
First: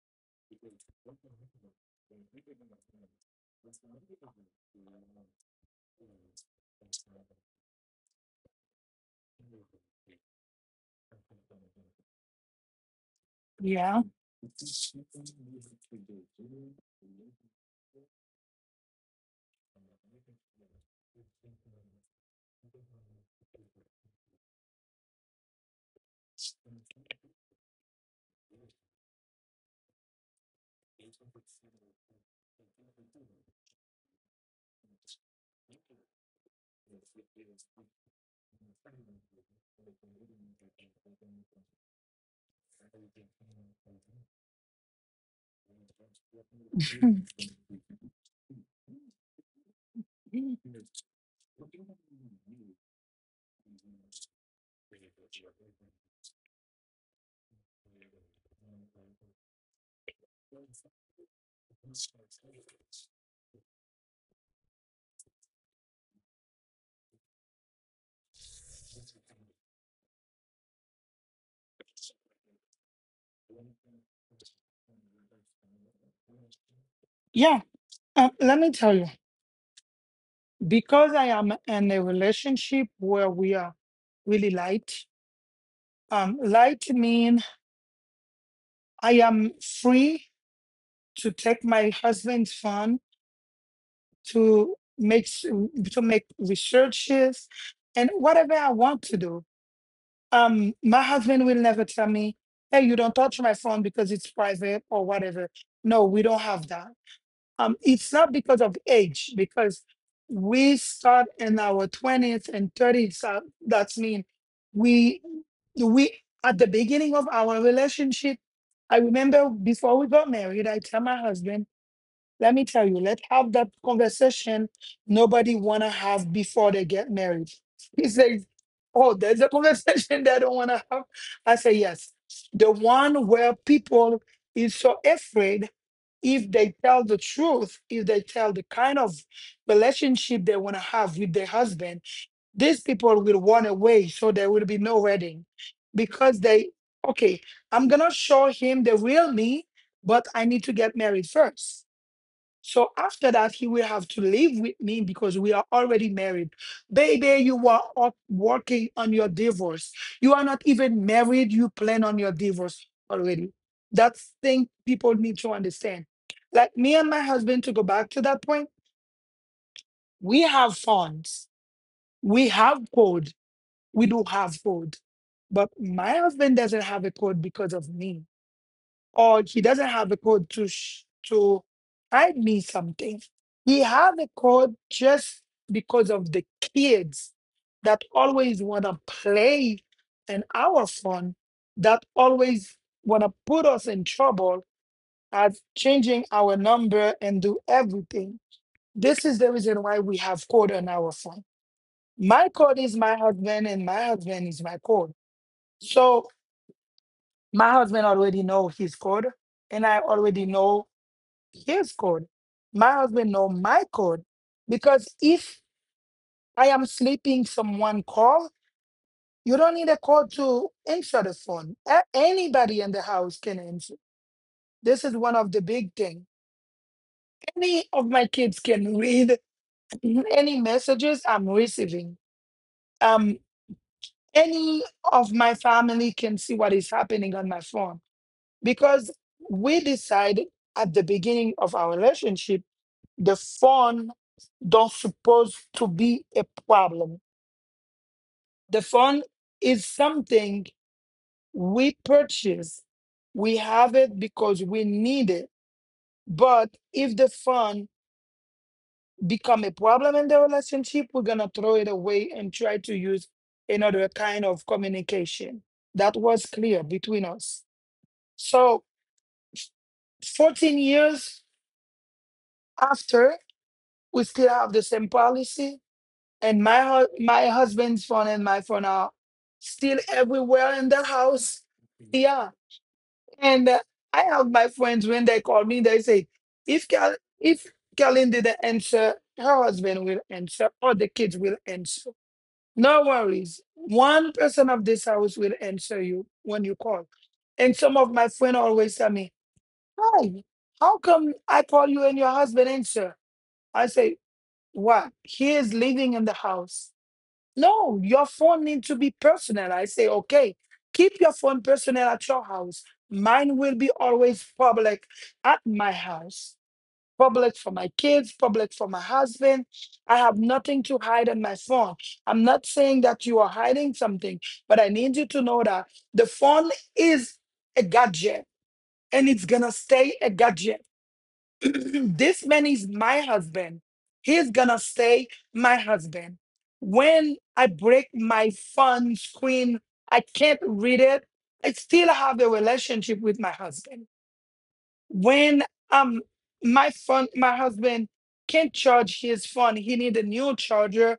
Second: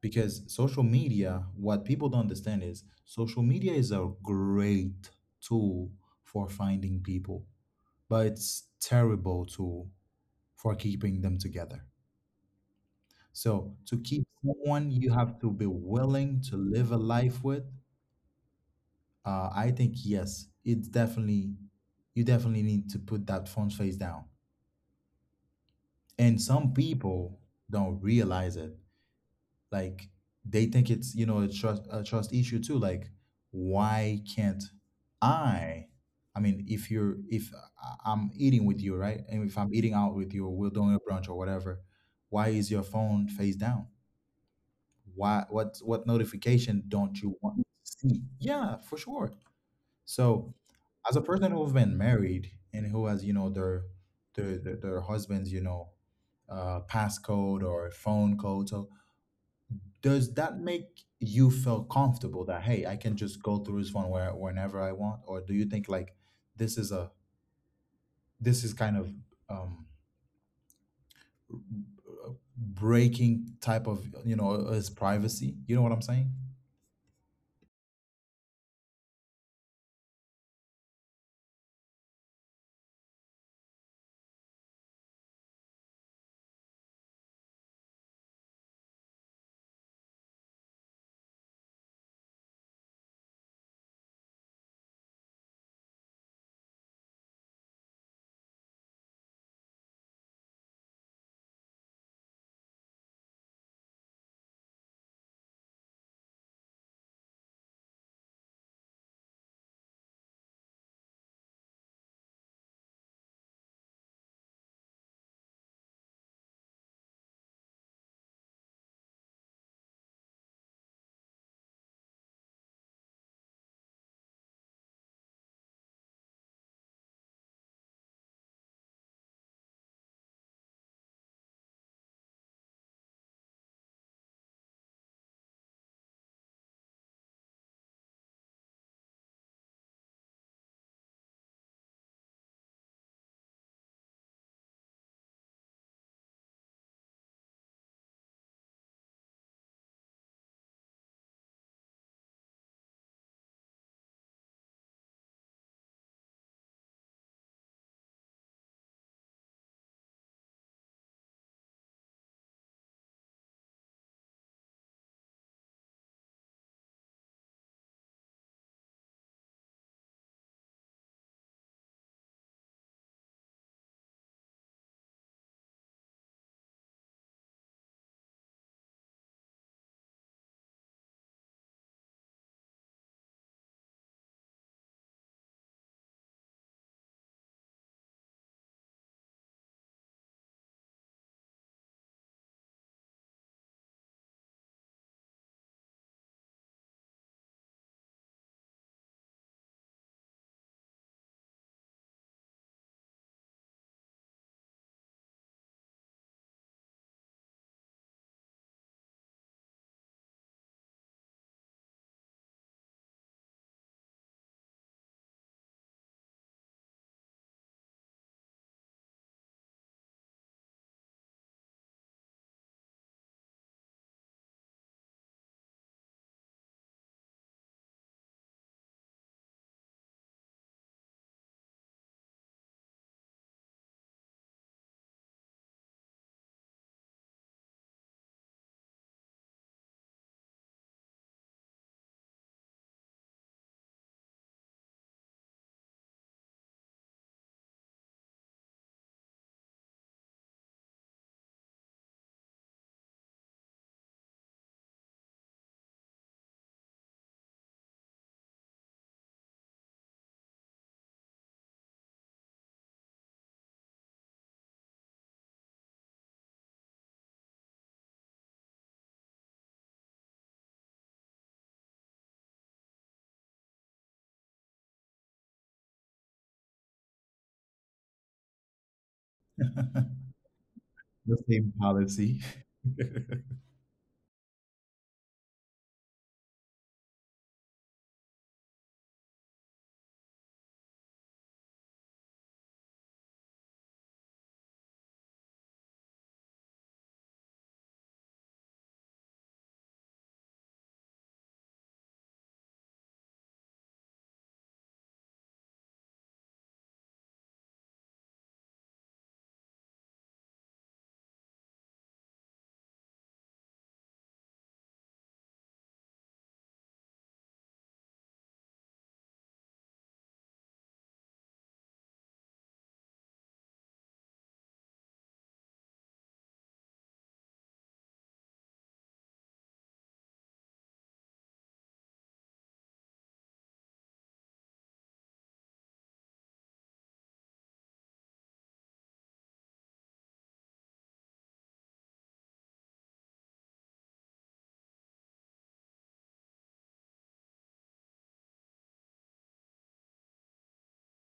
A: Because social media, what people don't understand is social media is a great tool for finding people, but it's terrible tool for keeping them together. So to
B: Yeah.
A: keep someone you have to be willing to live a life with uh, I think yes, it's definitely, you definitely need to put that phone face down. And some people don't realize it. Like they think it's, you know, a trust a trust issue too. Like why can't I? I mean If you're if I- I'm eating with you, right? And if I'm eating out with you or we're doing a brunch or whatever, why is your phone face down? Why, what what notification
B: Mhm.
A: don't you want to see? Yeah, for sure. So as a person who's been married and who has, you know, their their their, their husbands, you know, uh passcode or phone code, so does that make you feel comfortable that, hey, I can just go through this one where whenever I want? Or do you think like this is a this is kind of, um uh, breaking type of, you know, his privacy? You know what I'm saying?
B: Yeah. Uh, let me tell you, because I am in a relationship where we are really light. Um, light mean I am free to take my husband's phone to make s- to make researches and whatever I want to do. Um, my husband will never tell me, "Hey, you don't touch my phone because it's private or whatever." No, we don't have that. Um, it's not because of age, because we start in our twenties and thirties. Uh, that's mean we we at the beginning of our relationship. I remember before we got married, I tell my husband, let me tell you, let's have that conversation nobody wanna have before they get married. He says, oh, there's a conversation (laughs) they don't wanna have. I say, yes. The one where people is so afraid if they tell the truth, if they tell the kind of relationship they want to have with their husband, these people will run away. So there will be no wedding because they, okay, I'm going to show him the real me, but I need to get married first." So after that, he will have to live with me because we are already married. Baby, you are up working on your divorce. You are not even married. You plan on your divorce already. That's thing people need to understand. Like me and my husband, to go back to that point, we have funds. We have code. We do have code. But my husband doesn't have a code because of me, or he doesn't have a code to sh- to hide me something. He have a code just because of the kids that always wanna play in our phone, that always wanna put us in trouble as changing our number and do everything. This is the reason why we have code on our phone. My code is my husband, and my husband is my code. So my husband already know his code, and I already know his code. My husband know my code because if I am sleeping, someone call. You don't need a code to answer the phone. A- Anybody in the house can answer. This is one of the big thing. Any of my kids can read (laughs) any messages I'm receiving. Um, any of my family can see what is happening on my phone because we decide at the beginning of our relationship the phone don't supposed to be a problem. The phone is something we purchase. We have it because we need it. But if the phone become a problem in the relationship, we're gonna throw it away and try to use another kind of communication. That was clear between us. So fourteen years after, we still have the same policy, and my hu- my husband's phone and my phone are still
A: (laughs)
B: everywhere in the
A: The
B: house.
A: same policy.
B: Yeah,
A: (laughs)
B: and uh, I have my friends, when they call me, they say, if Cal- if Kalin didn't answer, her husband will answer or the kids will answer. No worries. One person of this house will answer you when you call. And some of my friends always tell me, hi, how come I call you and your husband answer? I say, what? He is living in the house. No, your phone needs to be personal. I say, okay, keep your phone personal at your house. Mine will be always public at my house. Public for my kids, public for my husband. I have nothing to hide on my phone. I'm not saying that you are hiding something, but I need you to know that the phone is a gadget and it's gonna stay a gadget. This man is my husband. He's gonna stay my husband. When I break my phone screen, I can't read it. I still have a relationship with my husband. When um my phone, my husband can't charge his phone. He need a new charger.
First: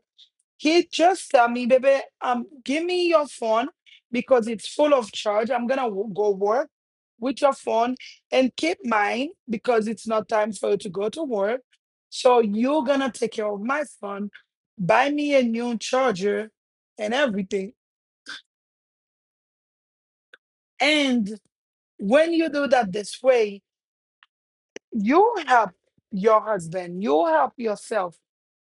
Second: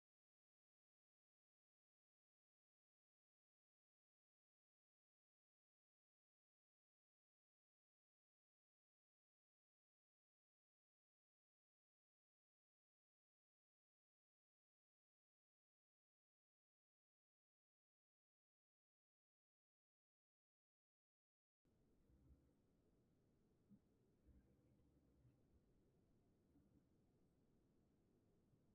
B: He just tell me, baby, um, give me your phone because it's full of charge. I'm gonna w- go work with your phone and keep mine because it's not time for you to go to work. So you're gonna take care of my phone, buy me a new charger and everything. And when you do that this way, you help your husband, you help yourself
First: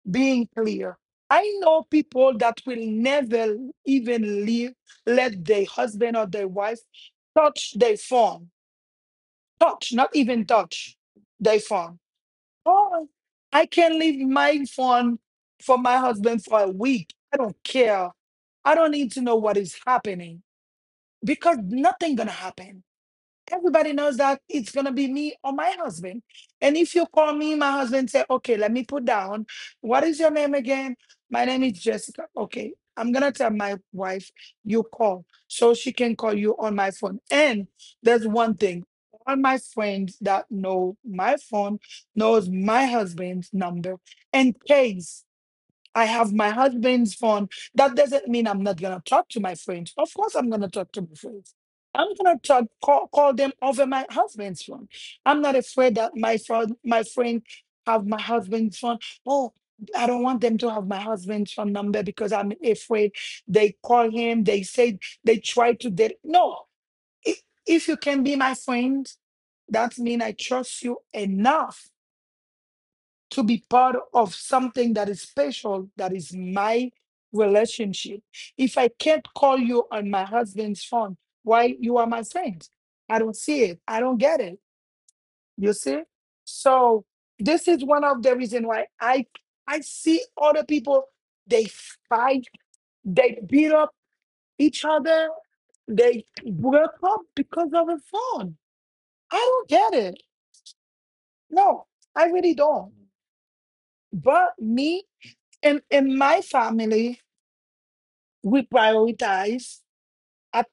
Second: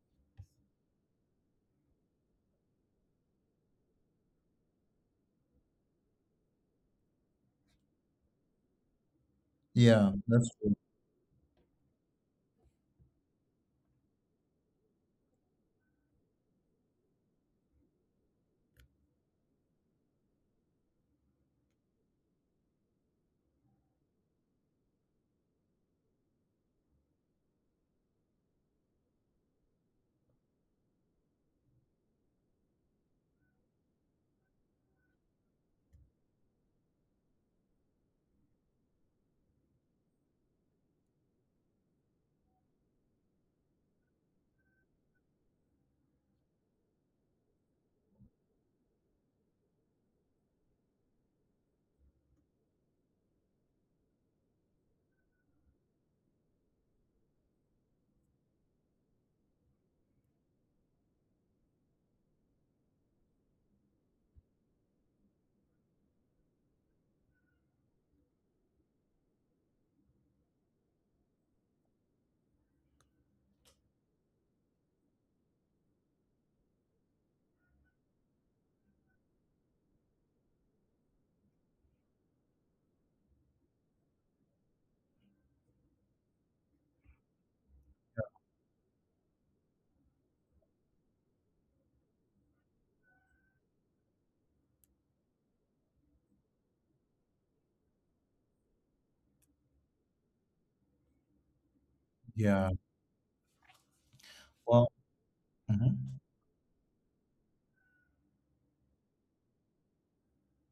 B: being clear. I know people that will never even leave, let their husband or their wife touch their phone, touch, not
A: Yeah,
B: even
A: that's true.
B: touch their phone. Oh, I can leave my phone for my husband for a week. I don't care. I don't need to know what is happening because nothing gonna happen. Everybody knows that it's gonna be me or my husband. And if you call me, my husband say, okay, let me put down. What is your name again? My name is Jessica. Okay, I'm gonna tell my wife you call so she can call you on my phone. And there's one thing. All my friends that know my phone knows my husband's number in case I have my husband's phone. That doesn't mean I'm not gonna talk to my friends. Of course, I'm gonna talk to my friends. I'm gonna talk, call, call them over my husband's phone. I'm not afraid that my friend, my friend, have my husband's phone. Oh, I don't want them to have my husband's phone number because I'm afraid they call him. They say they try to date. No, if, if you can be my friend, that means I trust you enough to be part of something that is special, that is my relationship. If I can't call you on my husband's phone, why you are my friend? I don't see it. I don't get it. You see? So this is one of the reason why I I see other people, they fight, they beat up each other, they broke up because of a phone. I don't get it. No, I really
A: Yeah.
B: don't. But
A: Well,
B: me, in
A: mhm.
B: in my family we prioritize at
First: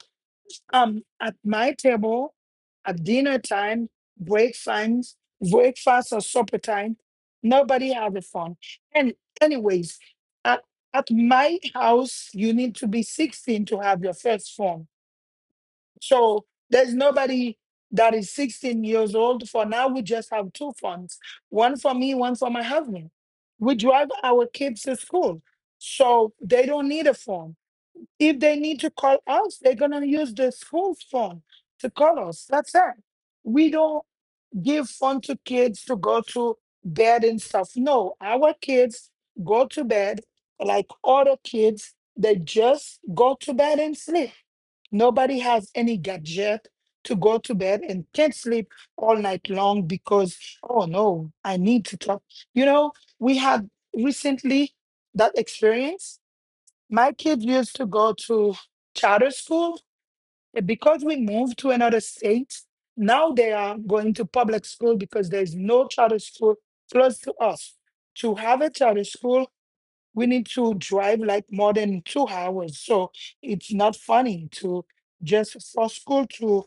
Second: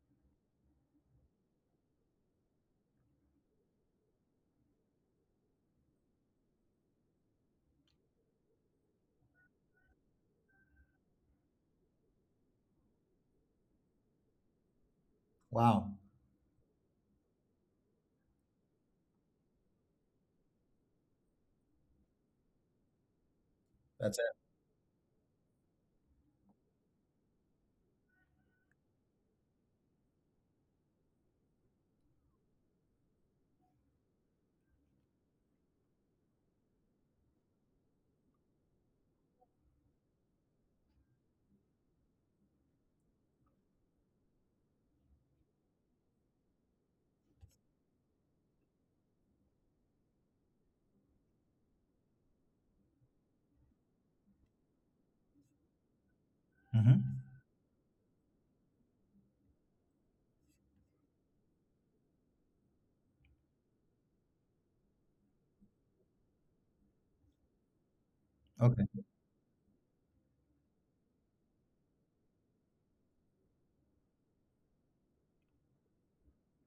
B: um at my table, at dinner time, break times, breakfast or supper time, nobody have a phone. And anyways, at, at my house you need to be sixteen to have your first phone,
A: Wow.
B: so there's nobody that is sixteen years old. For now, we just have two funds, one for me, one for my husband. We drive
A: That's it.
B: our kids to school. So they don't need a phone. If they need to call us, they're going to use the school phone to call us. That's it. We don't give phone to kids to go to bed and stuff. No, our kids go to bed like other kids. They just go to bed and sleep. Nobody has any gadget to go to bed and can't sleep all night long because, oh no, I need to talk. You know, we had recently that experience.
A: Hmm.
B: My kids used to go to charter school, and because we moved to another state, now they are going to public school because there's no charter school close to us. To have a
A: Okay.
B: charter school, we need to drive like more than two hours. So it's not funny to just for school to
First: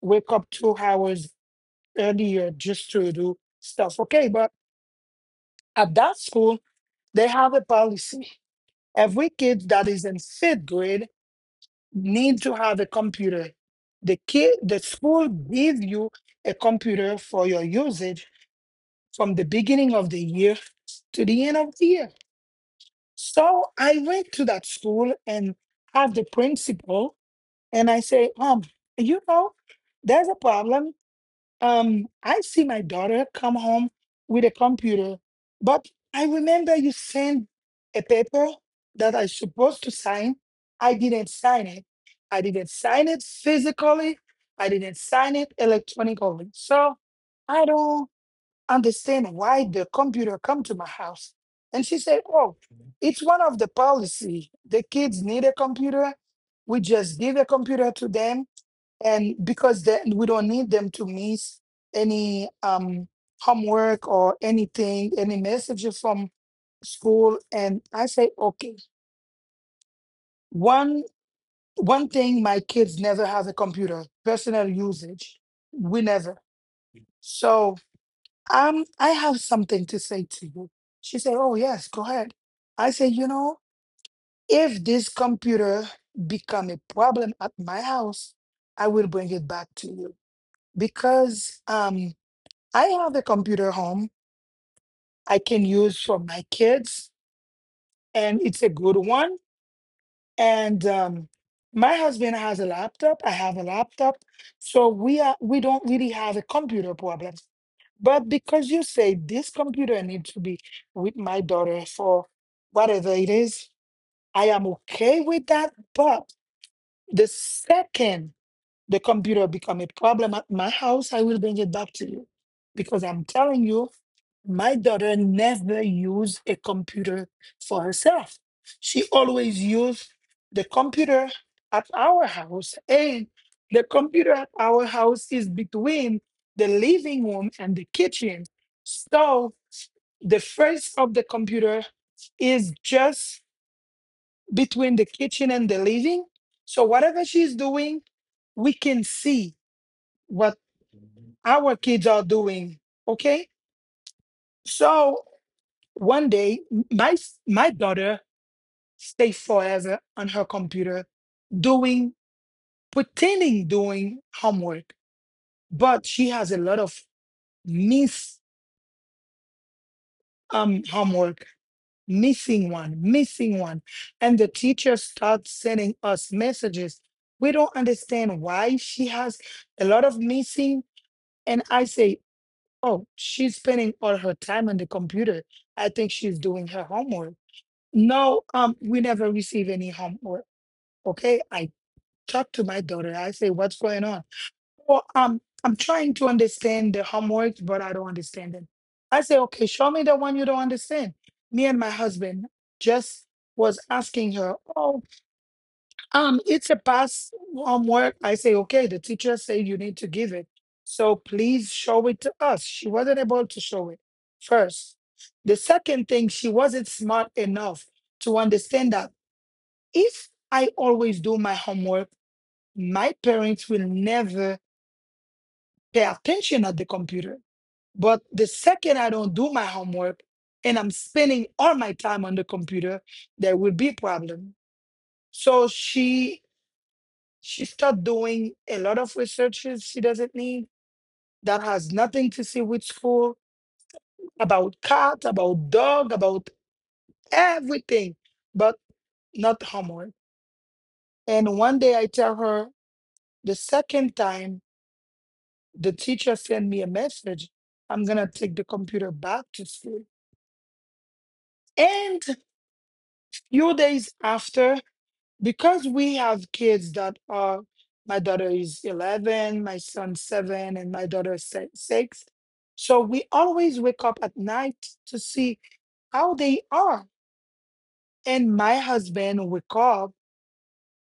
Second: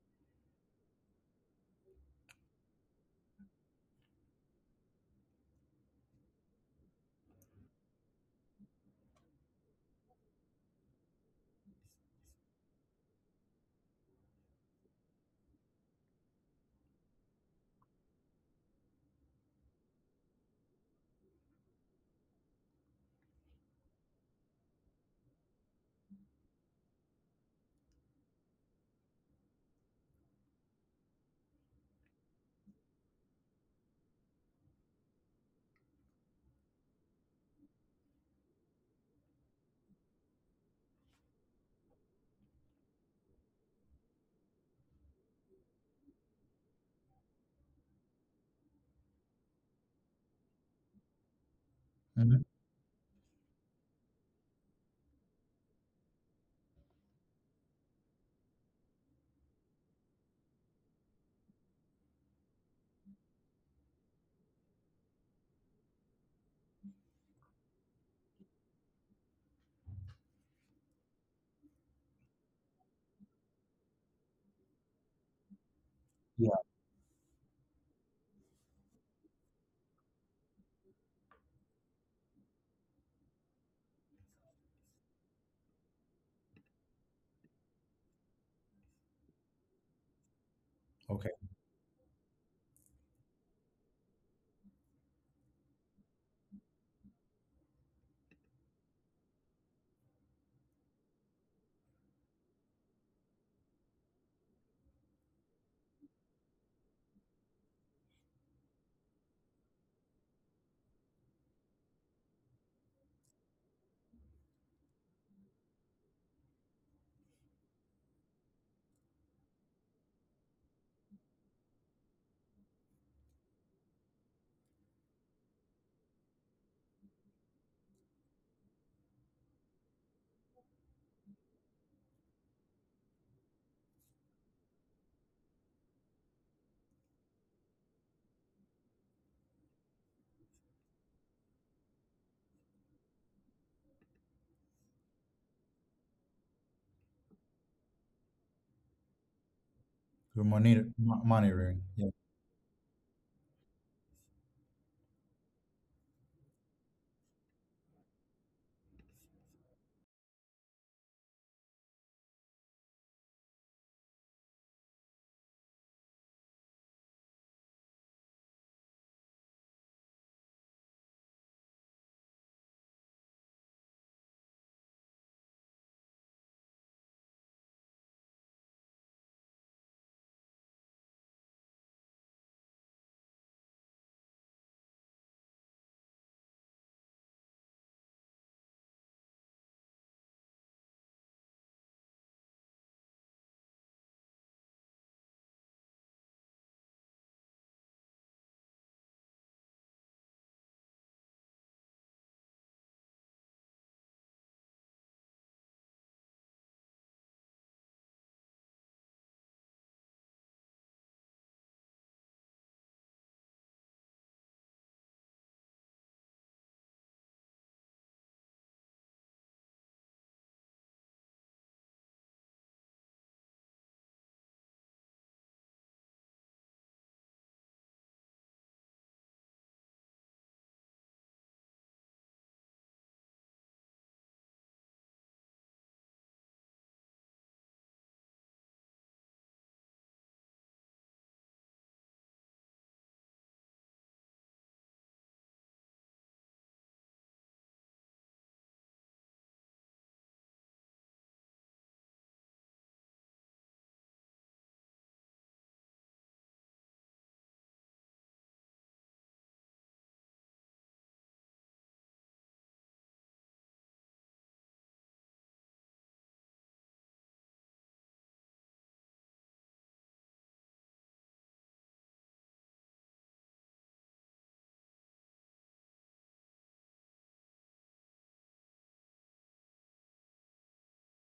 B: wake up two hours earlier just to do stuff. Okay, but at that school, they have a policy. Every kid that is in fifth grade need to have a computer. The kid, the school give you a computer for your usage from the beginning of the year to the end of the year. So I went to that school and have the principal, and I say, um, you know, there's a problem. Um, I see my daughter come home with a computer, but I remember you sent a paper that I supposed to sign. I didn't sign it. I didn't sign it physically. I didn't sign it electronically. So I don't understand why the computer come to my house. And she said,
A: Hmm.
B: oh, it's one of the policy. The kids need a computer. We just give a computer to them, and because then we don't need them to miss any um, homework or anything, any messages from school. And I say, okay, one one thing my kids never have a computer, personal usage. We never.
A: Yeah.
B: So um, I have something to say to you. She said, oh yes, go ahead. I say, you know, if this computer become a problem at my house, I will bring it back to you
A: Okay.
B: because um, I have a computer home I can use for my kids, and it's a good one. And um, my husband has a laptop. I have a laptop, so we are, we don't really have a computer problem. But because you say this computer needs to be with my daughter for whatever it is, I am okay with that. But the second the computer become a problem at my house, I will bring it back to you. Because I'm telling you, my daughter never used a computer for herself. She always used the computer at our house. And the computer at our house is between the living room and the kitchen. So the face of the computer is just between the kitchen and the living. So whatever she's doing, we can see
A: You're
B: what
A: monitor mo-
B: our
A: monitoring. Yeah.
B: kids are doing. Okay. So one day, m- my s- my daughter stays forever on her computer doing pretending doing homework, but she has a lot of miss um homework, missing one, missing one, and the teacher starts sending us messages. We don't understand why she has a lot of missing. And I say, oh, she's spending all her time on the computer. I think she's doing her homework. No, um, we never receive any homework. Okay. I talk to my daughter. I say, what's going on? Or um, I'm trying to understand the homework, but I don't understand it. I say, okay, show me the one you don't understand. Me and my husband just was asking her. Oh. Um, it's a pass homework. I say, okay, the teacher say you need to give it. So please show it to us. She wasn't able to show it first. The second thing, she wasn't smart enough to understand that if I always do my homework, my parents will never pay attention at the computer. But the second I don't do my homework and I'm spending all my time on the computer, there will be problem. So she She started doing a lot of researches she doesn't need that has nothing to see with school, about cat, about dog, about everything, but not homework. And one day I tell her, the second time the teacher sent me a message, I'm gonna take the computer back to school. And few days after, because we have kids that are, my daughter is eleven, my son seven, and my daughter is si- six, so we always wake up at night to see how they are. And my husband wake up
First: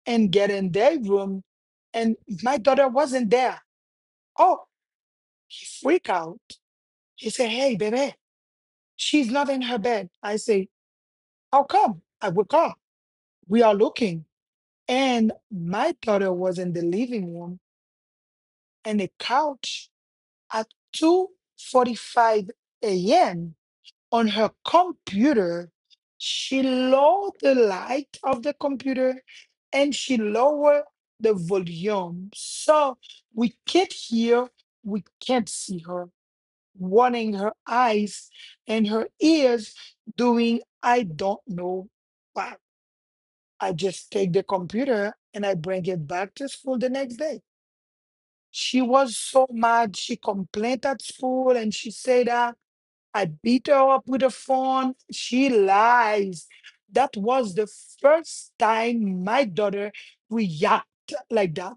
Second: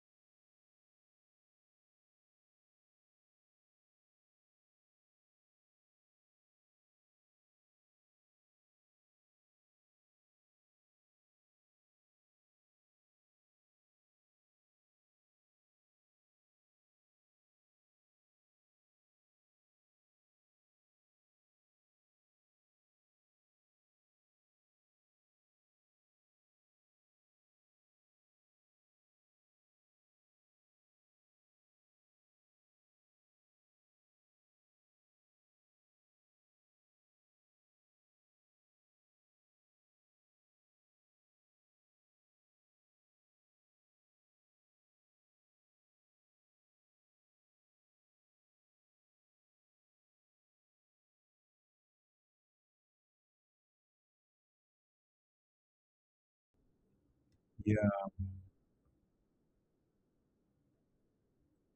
B: and get in their room, and my daughter wasn't there. Oh, he freak out. He said, hey baby, she's not in her bed. I say, how come? I wake up, we are looking, and my daughter was in the living room and a couch at two forty-five a m on her computer. She lowered the light of the computer and she lowered the volume. So we can't hear, we can't see her, warning her eyes and her ears, doing I don't know what. I just take the computer and I bring it back to school the next day. She was so mad. She complained at school and she said that I beat her up with a phone. She lies. That was the
A: Yeah.
B: first time my daughter reacted like that.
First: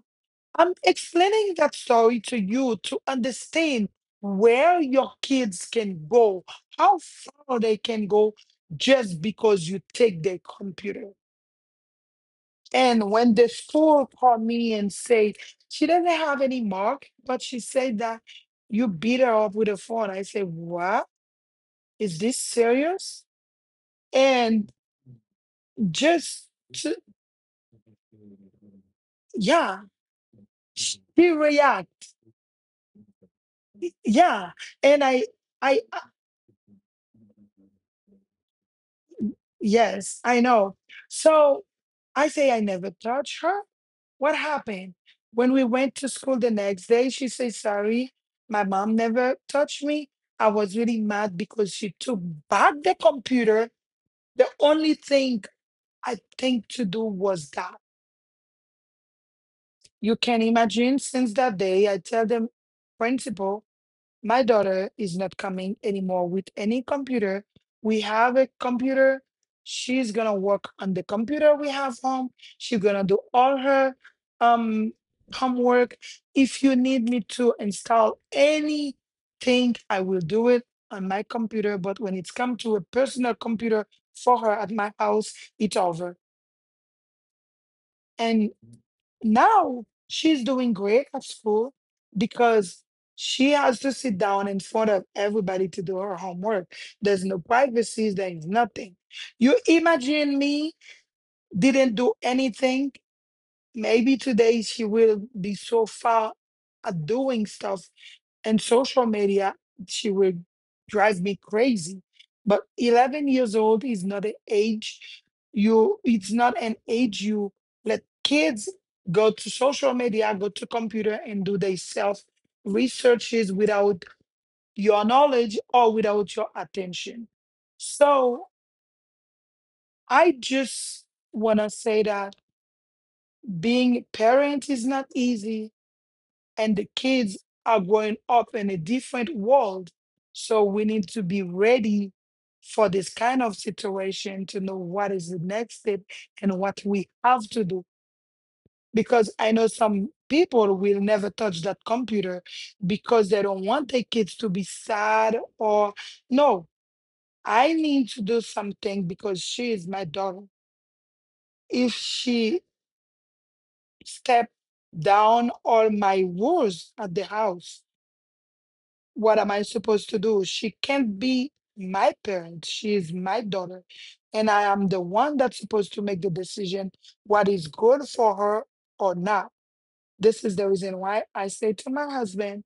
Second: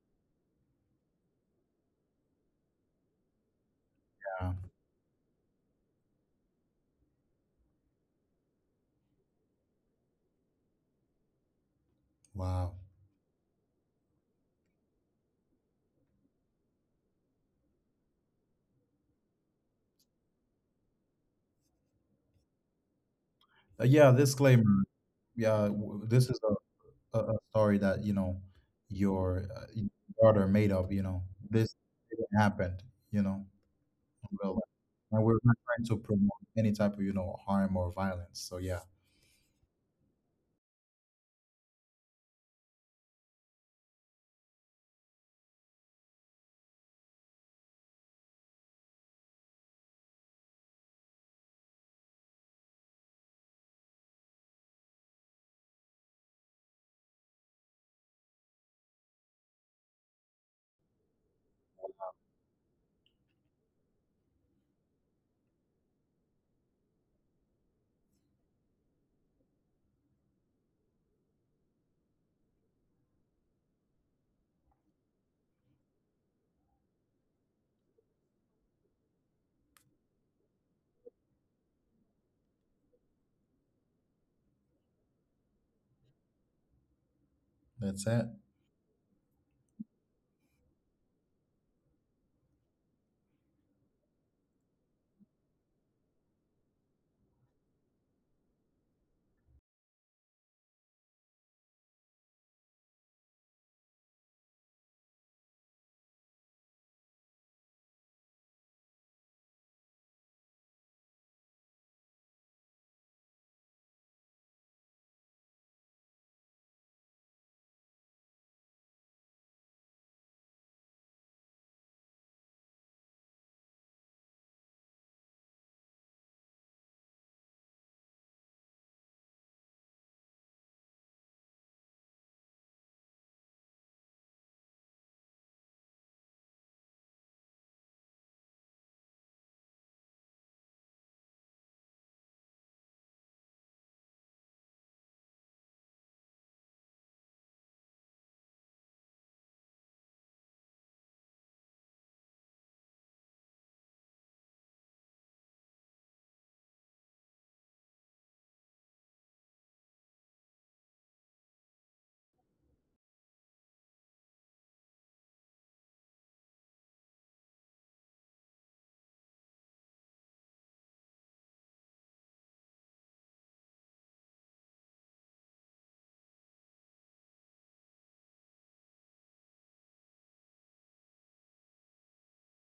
B: I'm explaining that story to you to understand where your kids can go, how far they can go just because you take their computer.
A: Wow.
B: And when the school called me and said she doesn't have any mark, but she said that you beat her up with a phone, I said, what? Is this serious?
A: Uh, yeah.
B: And
A: Disclaimer. Yeah. w- This is
B: just,
A: a,
B: ju-
A: a, a story that, you know, your uh,
B: yeah,
A: daughter made up.
B: she
A: You know this
B: react,
A: didn't happen. You know.
B: yeah.
A: Will.
B: And I
A: And we're not
B: I
A: trying to
B: uh,
A: promote any type of, you know, harm or violence. So yeah,
B: yes, I know. So I say, I never touch her. What happened, when we went to school the next day, she said sorry, my mom never touched me. I was really mad because she took back the computer. The only thing I think to do was that, you can imagine, since that day I tell them principal, my daughter is not coming anymore with any computer. We have a computer. She's gonna work on the computer we have home. She's gonna do all her um homework. If you need me to install anything, I will do it on my computer. But when it's come to a personal computer for her at my house, it's over.
A: that's it.
B: And now she's doing great at school because she has to sit down in front of everybody to do her homework. There's no privacy, there is nothing. You imagine me didn't do anything. Maybe today she will be so far at doing stuff and social media, she will drive me crazy. But eleven years old is not an age, you, it's not an age you let kids go to social media, go to computer, and do their self researches without your knowledge or without your attention. So I just want to say that being a parent is not easy, and the kids are growing up in a different world. So we need to be ready for this kind of situation to know what is the next step and what we have to do. Because I know some people will never touch that computer because they don't want their kids to be sad or, no, I need to do something because she is my daughter. If she step down all my rules at the house, what am I supposed to do? She can't be my parent. She is my daughter. And I am the one that's supposed to make the decision what is good for her or not. This is the reason why I say to my husband,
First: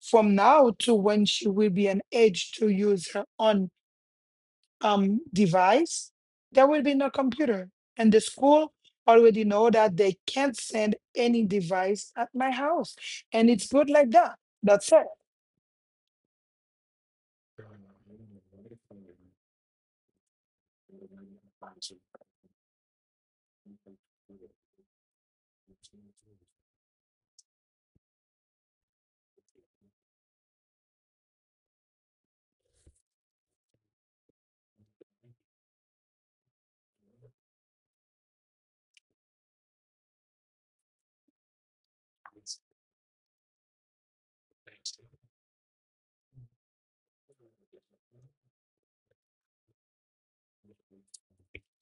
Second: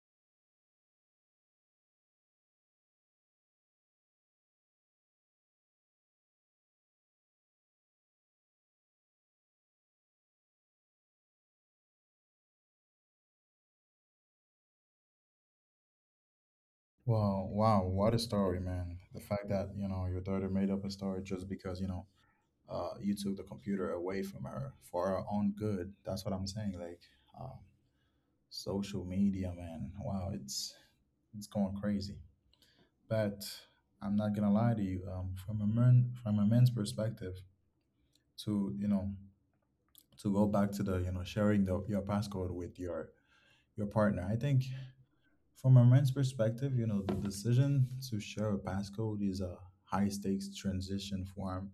B: from now to when she will be an age to use her own um, device, there will be no computer. And the school already know that they can't send any device at my house. And it's good like that. That's
A: Well, wow, what a story, man. The fact that, you know, your daughter made up a story just because, you know, uh, you took the computer away from her for her own good. That's what I'm saying. Like, um, social media, man. Wow, it's it's going crazy. But I'm not gonna lie to you. Um, from a man, from a man's perspective, to, you know, to go back to the, you know, sharing the, your passcode with your your partner. I think from a man's perspective, you know, the decision to share a passcode is a high stakes transition form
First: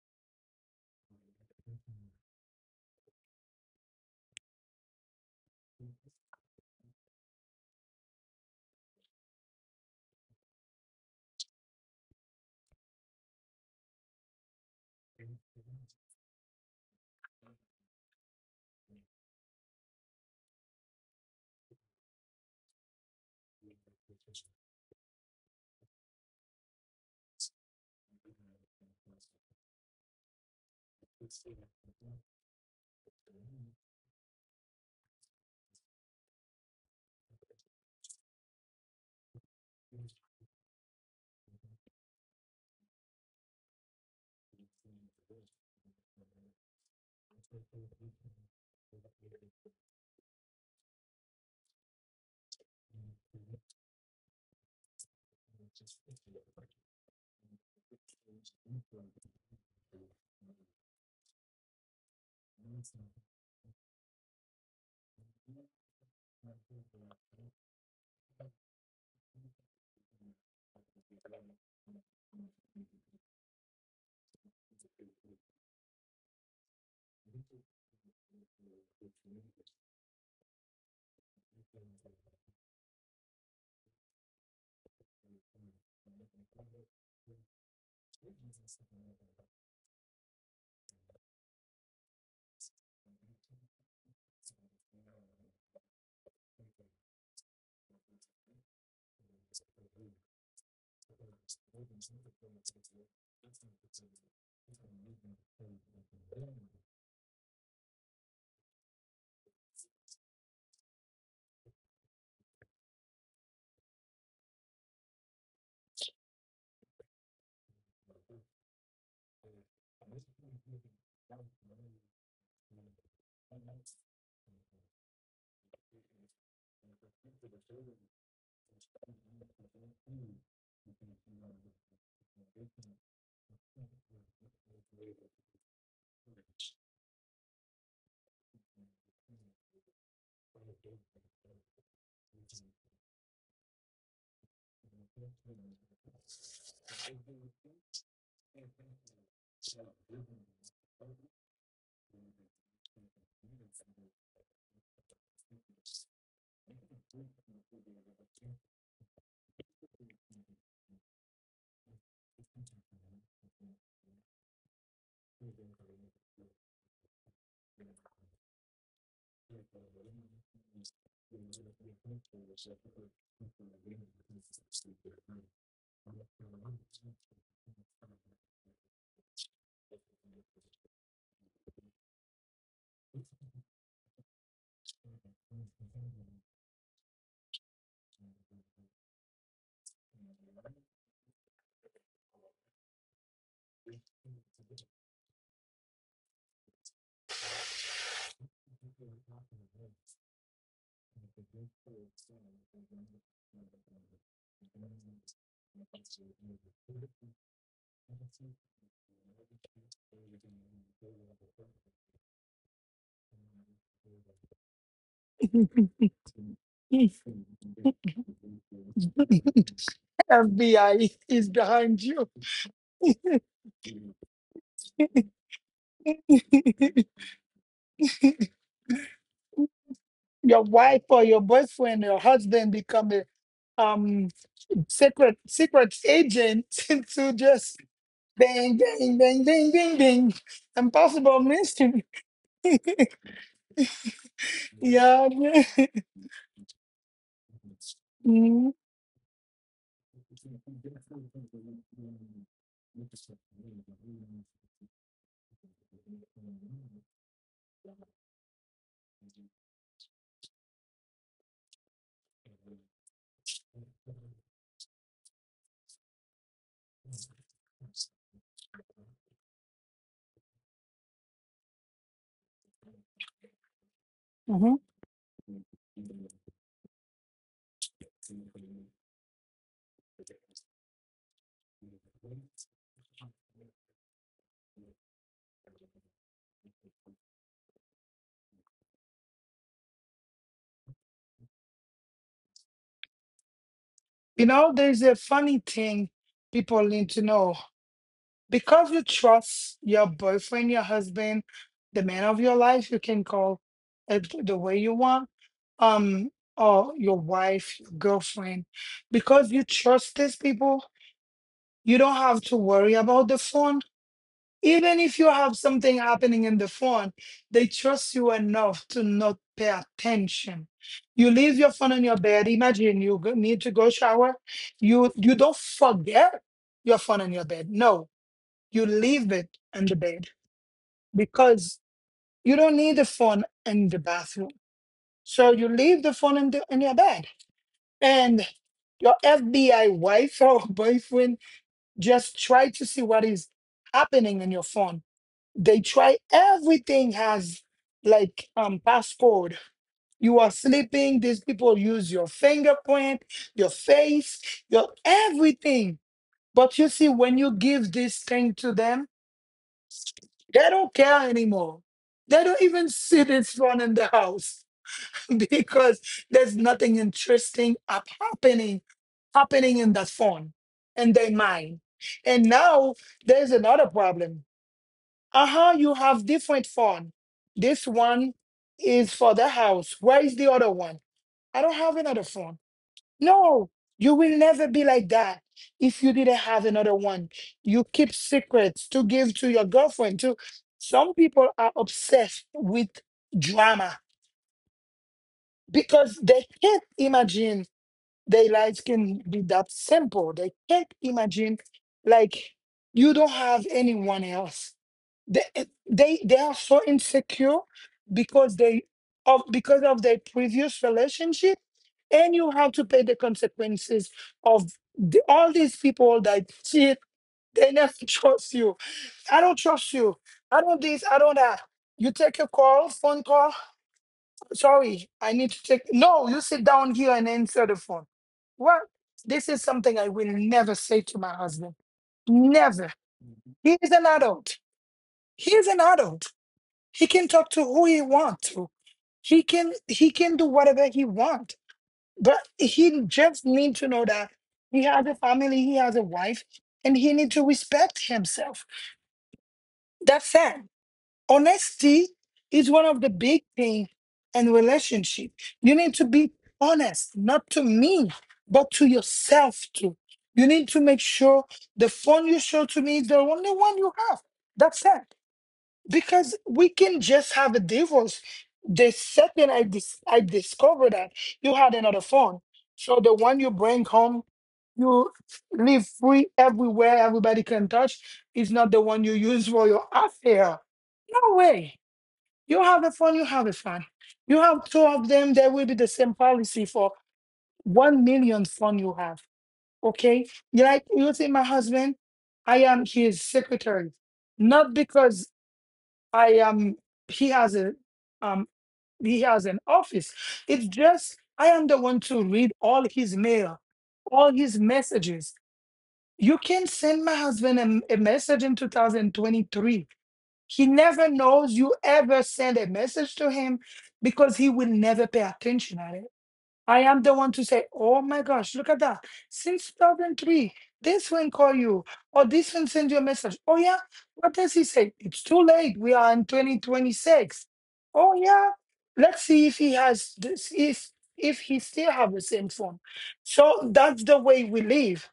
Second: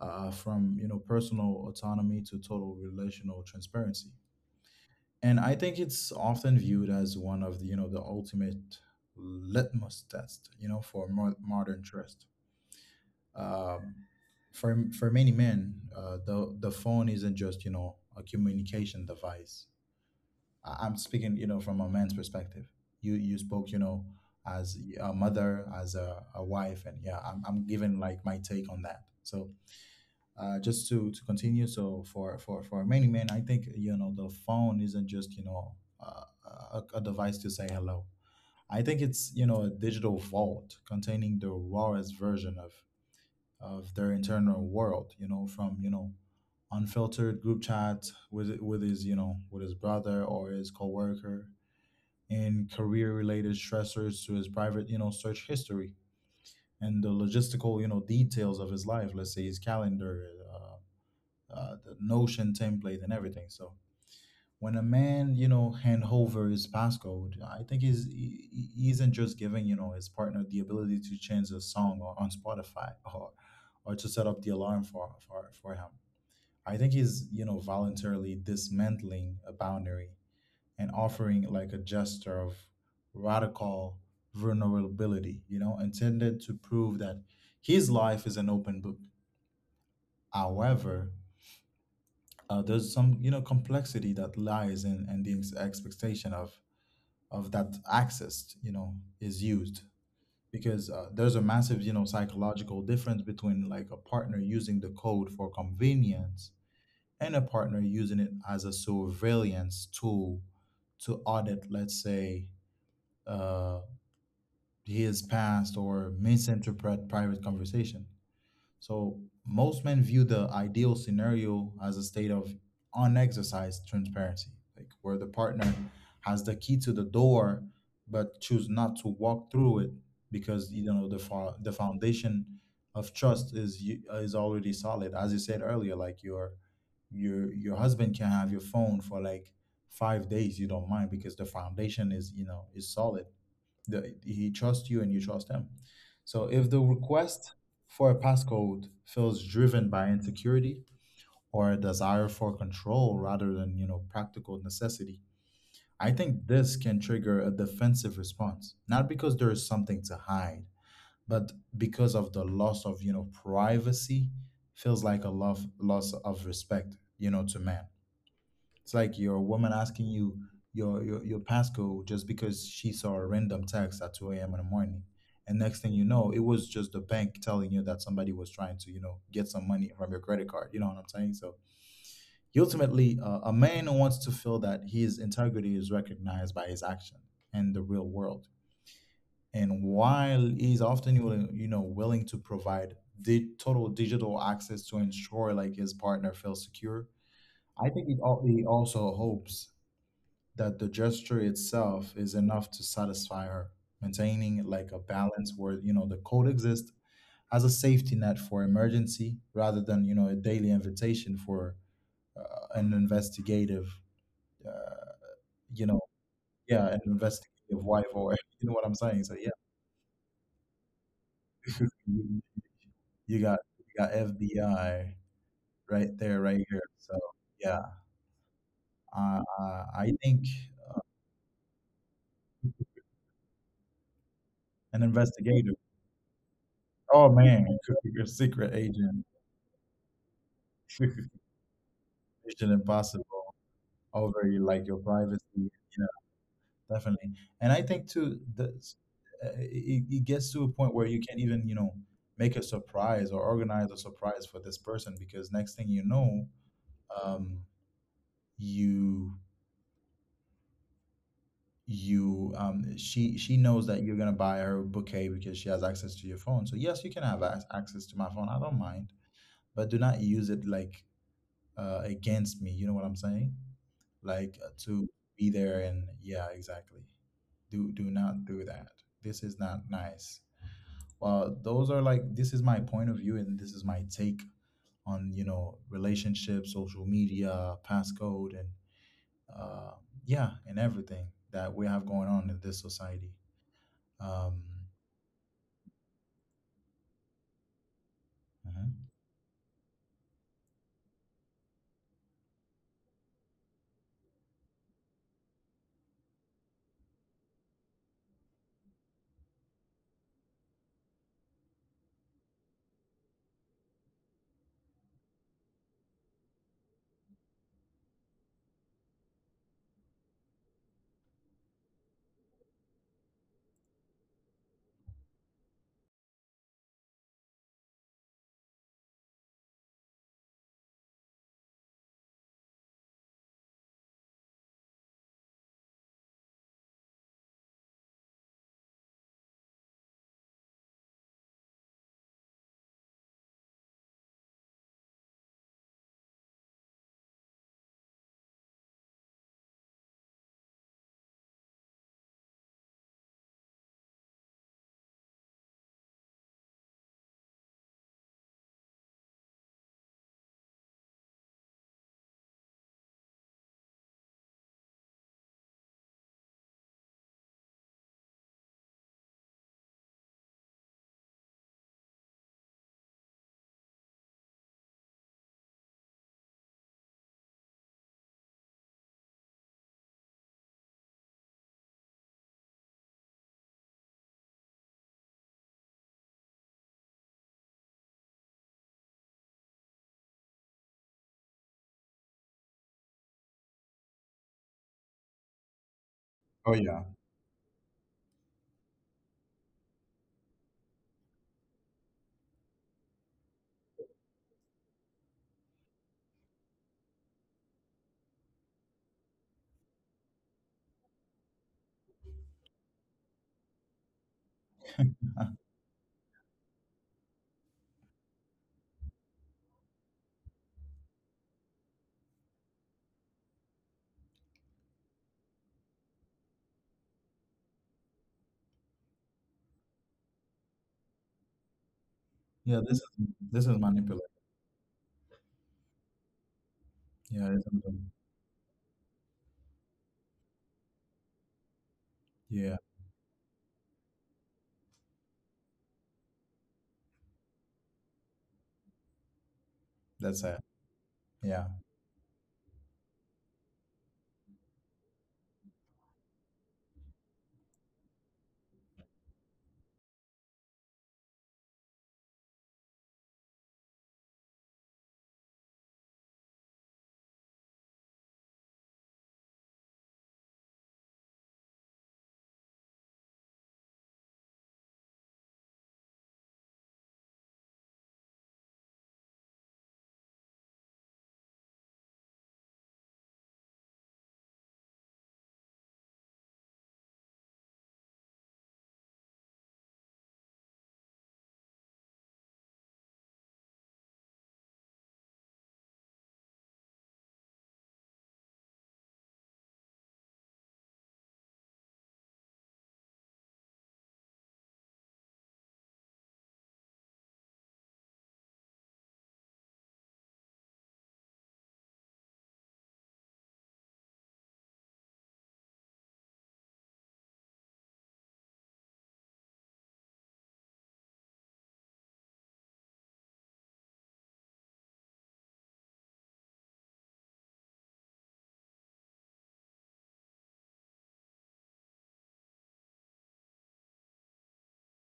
A: uh, from, you know, personal autonomy to total relational transparency. And I think it's often viewed as one of the, you know, the ultimate litmus test, you know, for more modern trust. Um, for, for many men, uh, the, the phone isn't just, you know, a communication device. I- I'm speaking, you know, from a man's perspective. You you spoke, you know, as a mother, as a, a wife, and yeah, I'm I'm giving like my take on that. So uh, just to to continue, so for for for many men, I think, you know, the phone isn't just, you know, uh, a, a device to say hello. I think it's, you know, a digital vault containing the rawest version of of their internal world. You know, from, you know, unfiltered group chat with with his, you know, with his brother or his coworker and career related stressors to his private, you know, search history and the logistical, you know, details of his life, let's say his calendar, uh, uh, the notion template and everything. So when a man, you know, hand over his passcode, I think he's he he isn't just giving, you know, his partner the ability to change a song on on Spotify or or to set up the alarm for for for him. I think he's, you know, voluntarily dismantling a boundary and offering like a gesture of radical vulnerability, you know, intended to prove that his life is an open book. However, uh, there's some, you know, complexity that lies in, in the ex- expectation of of that access, you know, is used. Because uh, there's a massive, you know, psychological difference between like a partner using the code for convenience and a partner using it as a surveillance tool to audit, let's say, uh, his past or misinterpret private conversation. So most men view the ideal scenario as a state of unexercised transparency, like where the partner has the key to the door but choose not to walk through it because, you know, the fo- the foundation of trust is u- is already solid. As you said earlier, like your your your husband can have your phone for like five days, you don't mind because the foundation is, you know, is solid. The, he trusts you and you trust him. So if the request for a passcode feels driven by insecurity or a desire for control rather than, you know, practical necessity, I think this can trigger a defensive response, not because there is something to hide, but because of the loss of, you know, privacy feels like a love, loss of respect, you know, to man. It's like your woman asking you your, your your passcode just because she saw a random text at two a m in the morning. And next thing you know, it was just the bank telling you that somebody was trying to, you know, get some money from your credit card. You know what I'm saying? So ultimately, uh, a man wants to feel that his integrity is recognized by his action in the real world. And while he's often, willing- you know, willing to provide the total digital access to ensure like his partner feels secure, I think it, al- he also hopes that the gesture itself is enough to satisfy her, maintaining like a balance where, you know, the code exists as a safety net for emergency rather than, you know, a daily invitation for uh, an investigative, uh, you know,
B: it.
A: yeah, an investigative wife or (laughs) you know what I'm saying. So yeah,
B: (laughs) F B I is, is
A: (laughs)
B: behind you.
A: you you got you got F B I right there, right here. So yeah, uh, uh, I
B: (laughs)
A: think
B: Your wife or your boyfriend, your husband become a um
A: an
B: secret
A: investigative.
B: secret agent (laughs)
A: Oh
B: to
A: man,
B: just
A: (laughs) your secret
B: bang bang
A: agent.
B: bang bang bang bang, impossible
A: (laughs)
B: mission.
A: Mission Impossible. Over your,
B: (laughs)
A: like your
B: Yeah.
A: privacy. You
B: (laughs)
A: know, definitely. And I think too, the,
B: Mm-hmm.
A: uh, it, it gets to a point where you can't even, you know, make a surprise or organize a surprise for this person because next thing you know, um, you you um she she knows that you're gonna buy her a bouquet because she has access to your phone. So yes, you can have ac- access to my phone, I don't mind, but do not use it like uh, against me. You know what I'm saying? Like uh, to be there and yeah, exactly. Do do not do that. This is not nice. Well, those are like, this is my point of view and this is my take on, you know, relationships, social media, passcode, and uh, yeah, and everything that we have going on in this society.
B: You
A: Um,
B: know, there's a funny thing people need to know. Because you
A: mhm.
B: trust your boyfriend, your husband, the man of your life, you can call it the way you want, um, or your wife, your girlfriend. Because you trust these people, you don't have to worry about the phone. Even if you have something happening in the phone, they trust you enough to not pay attention. You leave your phone on your bed. Imagine you go- need to go shower. You you don't forget your phone on your bed. No, you leave it in the bed because you don't need the phone in the bathroom. So you leave the phone in, the, in your bed. And your F B I wife or (laughs) boyfriend just try to see what is happening in your phone. They try everything has like um passcode. You are sleeping, these people use your fingerprint, your face, your everything. But you see, when you give this thing to them, they don't care anymore. They don't even sit in front in the house (laughs) because there's nothing interesting up happening happening in that phone in their mind. And now there's another problem. Uh-huh, you have different phone. This one is for the house. Where is the other one? I don't have another phone. No, you will never be like that if you didn't have another one. You keep secrets to give to your girlfriend too. Some people are obsessed with drama because they
A: Oh
B: can't
A: yeah,
B: imagine their lives can be that simple. They can't imagine, like, you don't have anyone else. They they, they are so insecure because they of because of their previous relationship, and you have to pay the consequences of the, all these people that cheat. They never (laughs) trust you. I don't trust you. I don't this. I don't that. You take a call, phone call, sorry, I need to take. No, you sit down here and answer the phone. Well, this is something I will never say to my husband.
A: yeah. This
B: Never.
A: is this is
B: He is an
A: manipulative.
B: adult. He is an adult. He can
A: Yeah,
B: talk to
A: it's,
B: who he wants to. He can he can do whatever he wants. But
A: yeah.
B: he just needs to know that he has a family, he has a wife, and he needs to respect himself. That's
A: That's it.
B: it.
A: Yeah.
B: Honesty is one of the big things in relationship. You need to be honest, not to me, but to yourself too. You need to make sure the phone you show to me is the only one you have. That's it. Because we can just have a divorce. The second I dis- I discovered that you had another phone, so the one you bring home, you leave free everywhere, everybody can touch, is not the one you use for your affair. No way. You have a fund, you have a fund. You have two of them, there will be the same policy for one million fund you have. Okay? You like, you see my husband, I am his secretary. Not because I am he has a um he has an office. It's just I am the one to read all his mail, all his messages. You can send my husband a, a message in two thousand twenty-three, he never knows you ever send a message to him because he will never pay attention at it. I am the one to say, oh my gosh, look at that. Since two thousand three, this one call you or this one send you a message. Oh yeah, what does he say? It's too late. We are in twenty twenty-six. Oh yeah, let's see if he has this, if, if he still have the same phone. So that's the way we live,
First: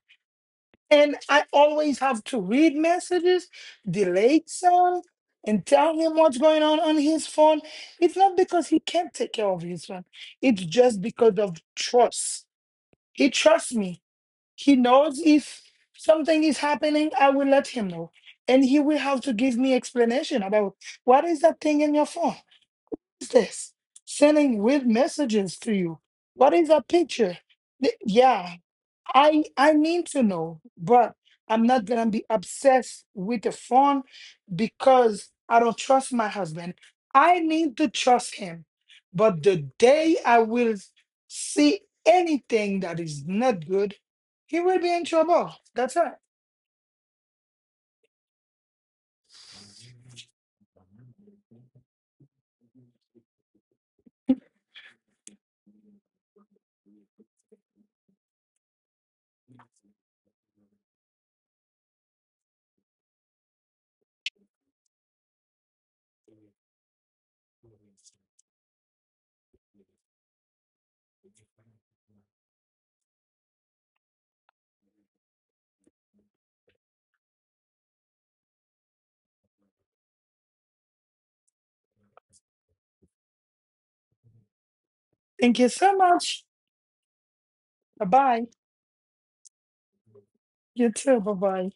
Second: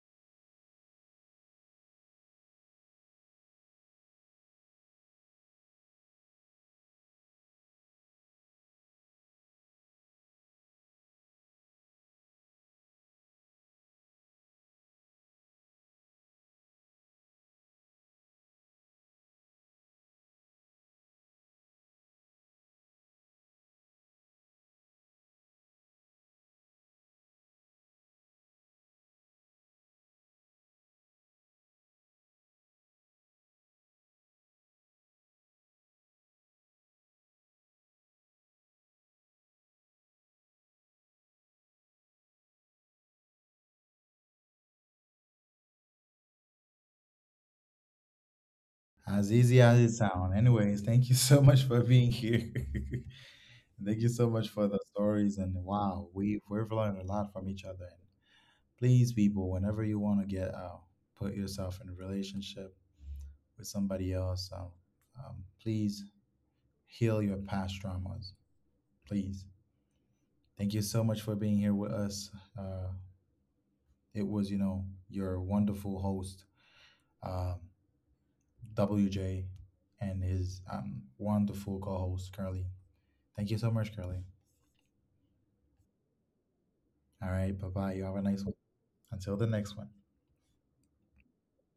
B: and I always have to read messages, delete some, and tell him what's going on on his phone. It's not because he can't take care of his phone, it's just because of trust. He trusts me. He knows if something is happening, I will let him know. And he will have to give me explanation about, what is that thing in your phone? Is this sending weird messages to you? What is that picture? Th- Yeah, I I need to know, but I'm not gonna be obsessed with the phone because I don't trust my husband. I need to trust him. But the day I will see anything that is not good, he will be in trouble. That's it.
A: As easy as it sounds. Anyways, thank you (laughs) so much for being here. (laughs) Thank you so much for the stories. And wow, we, we've learned a lot from each other. And please, people, whenever you want to get out, put yourself in a relationship with somebody else, um, um, please heal your past traumas. Please. Thank you so much for being here with us. Uh, it was, you know, your wonderful host, um, W J, and his um, wonderful co host, Curly. Thank you so much, Curly.
B: Thank you so much.
A: All right. Bye bye. You
B: Bye
A: have a nice
B: bye.
A: one. Until the next one.
B: You too. Bye bye.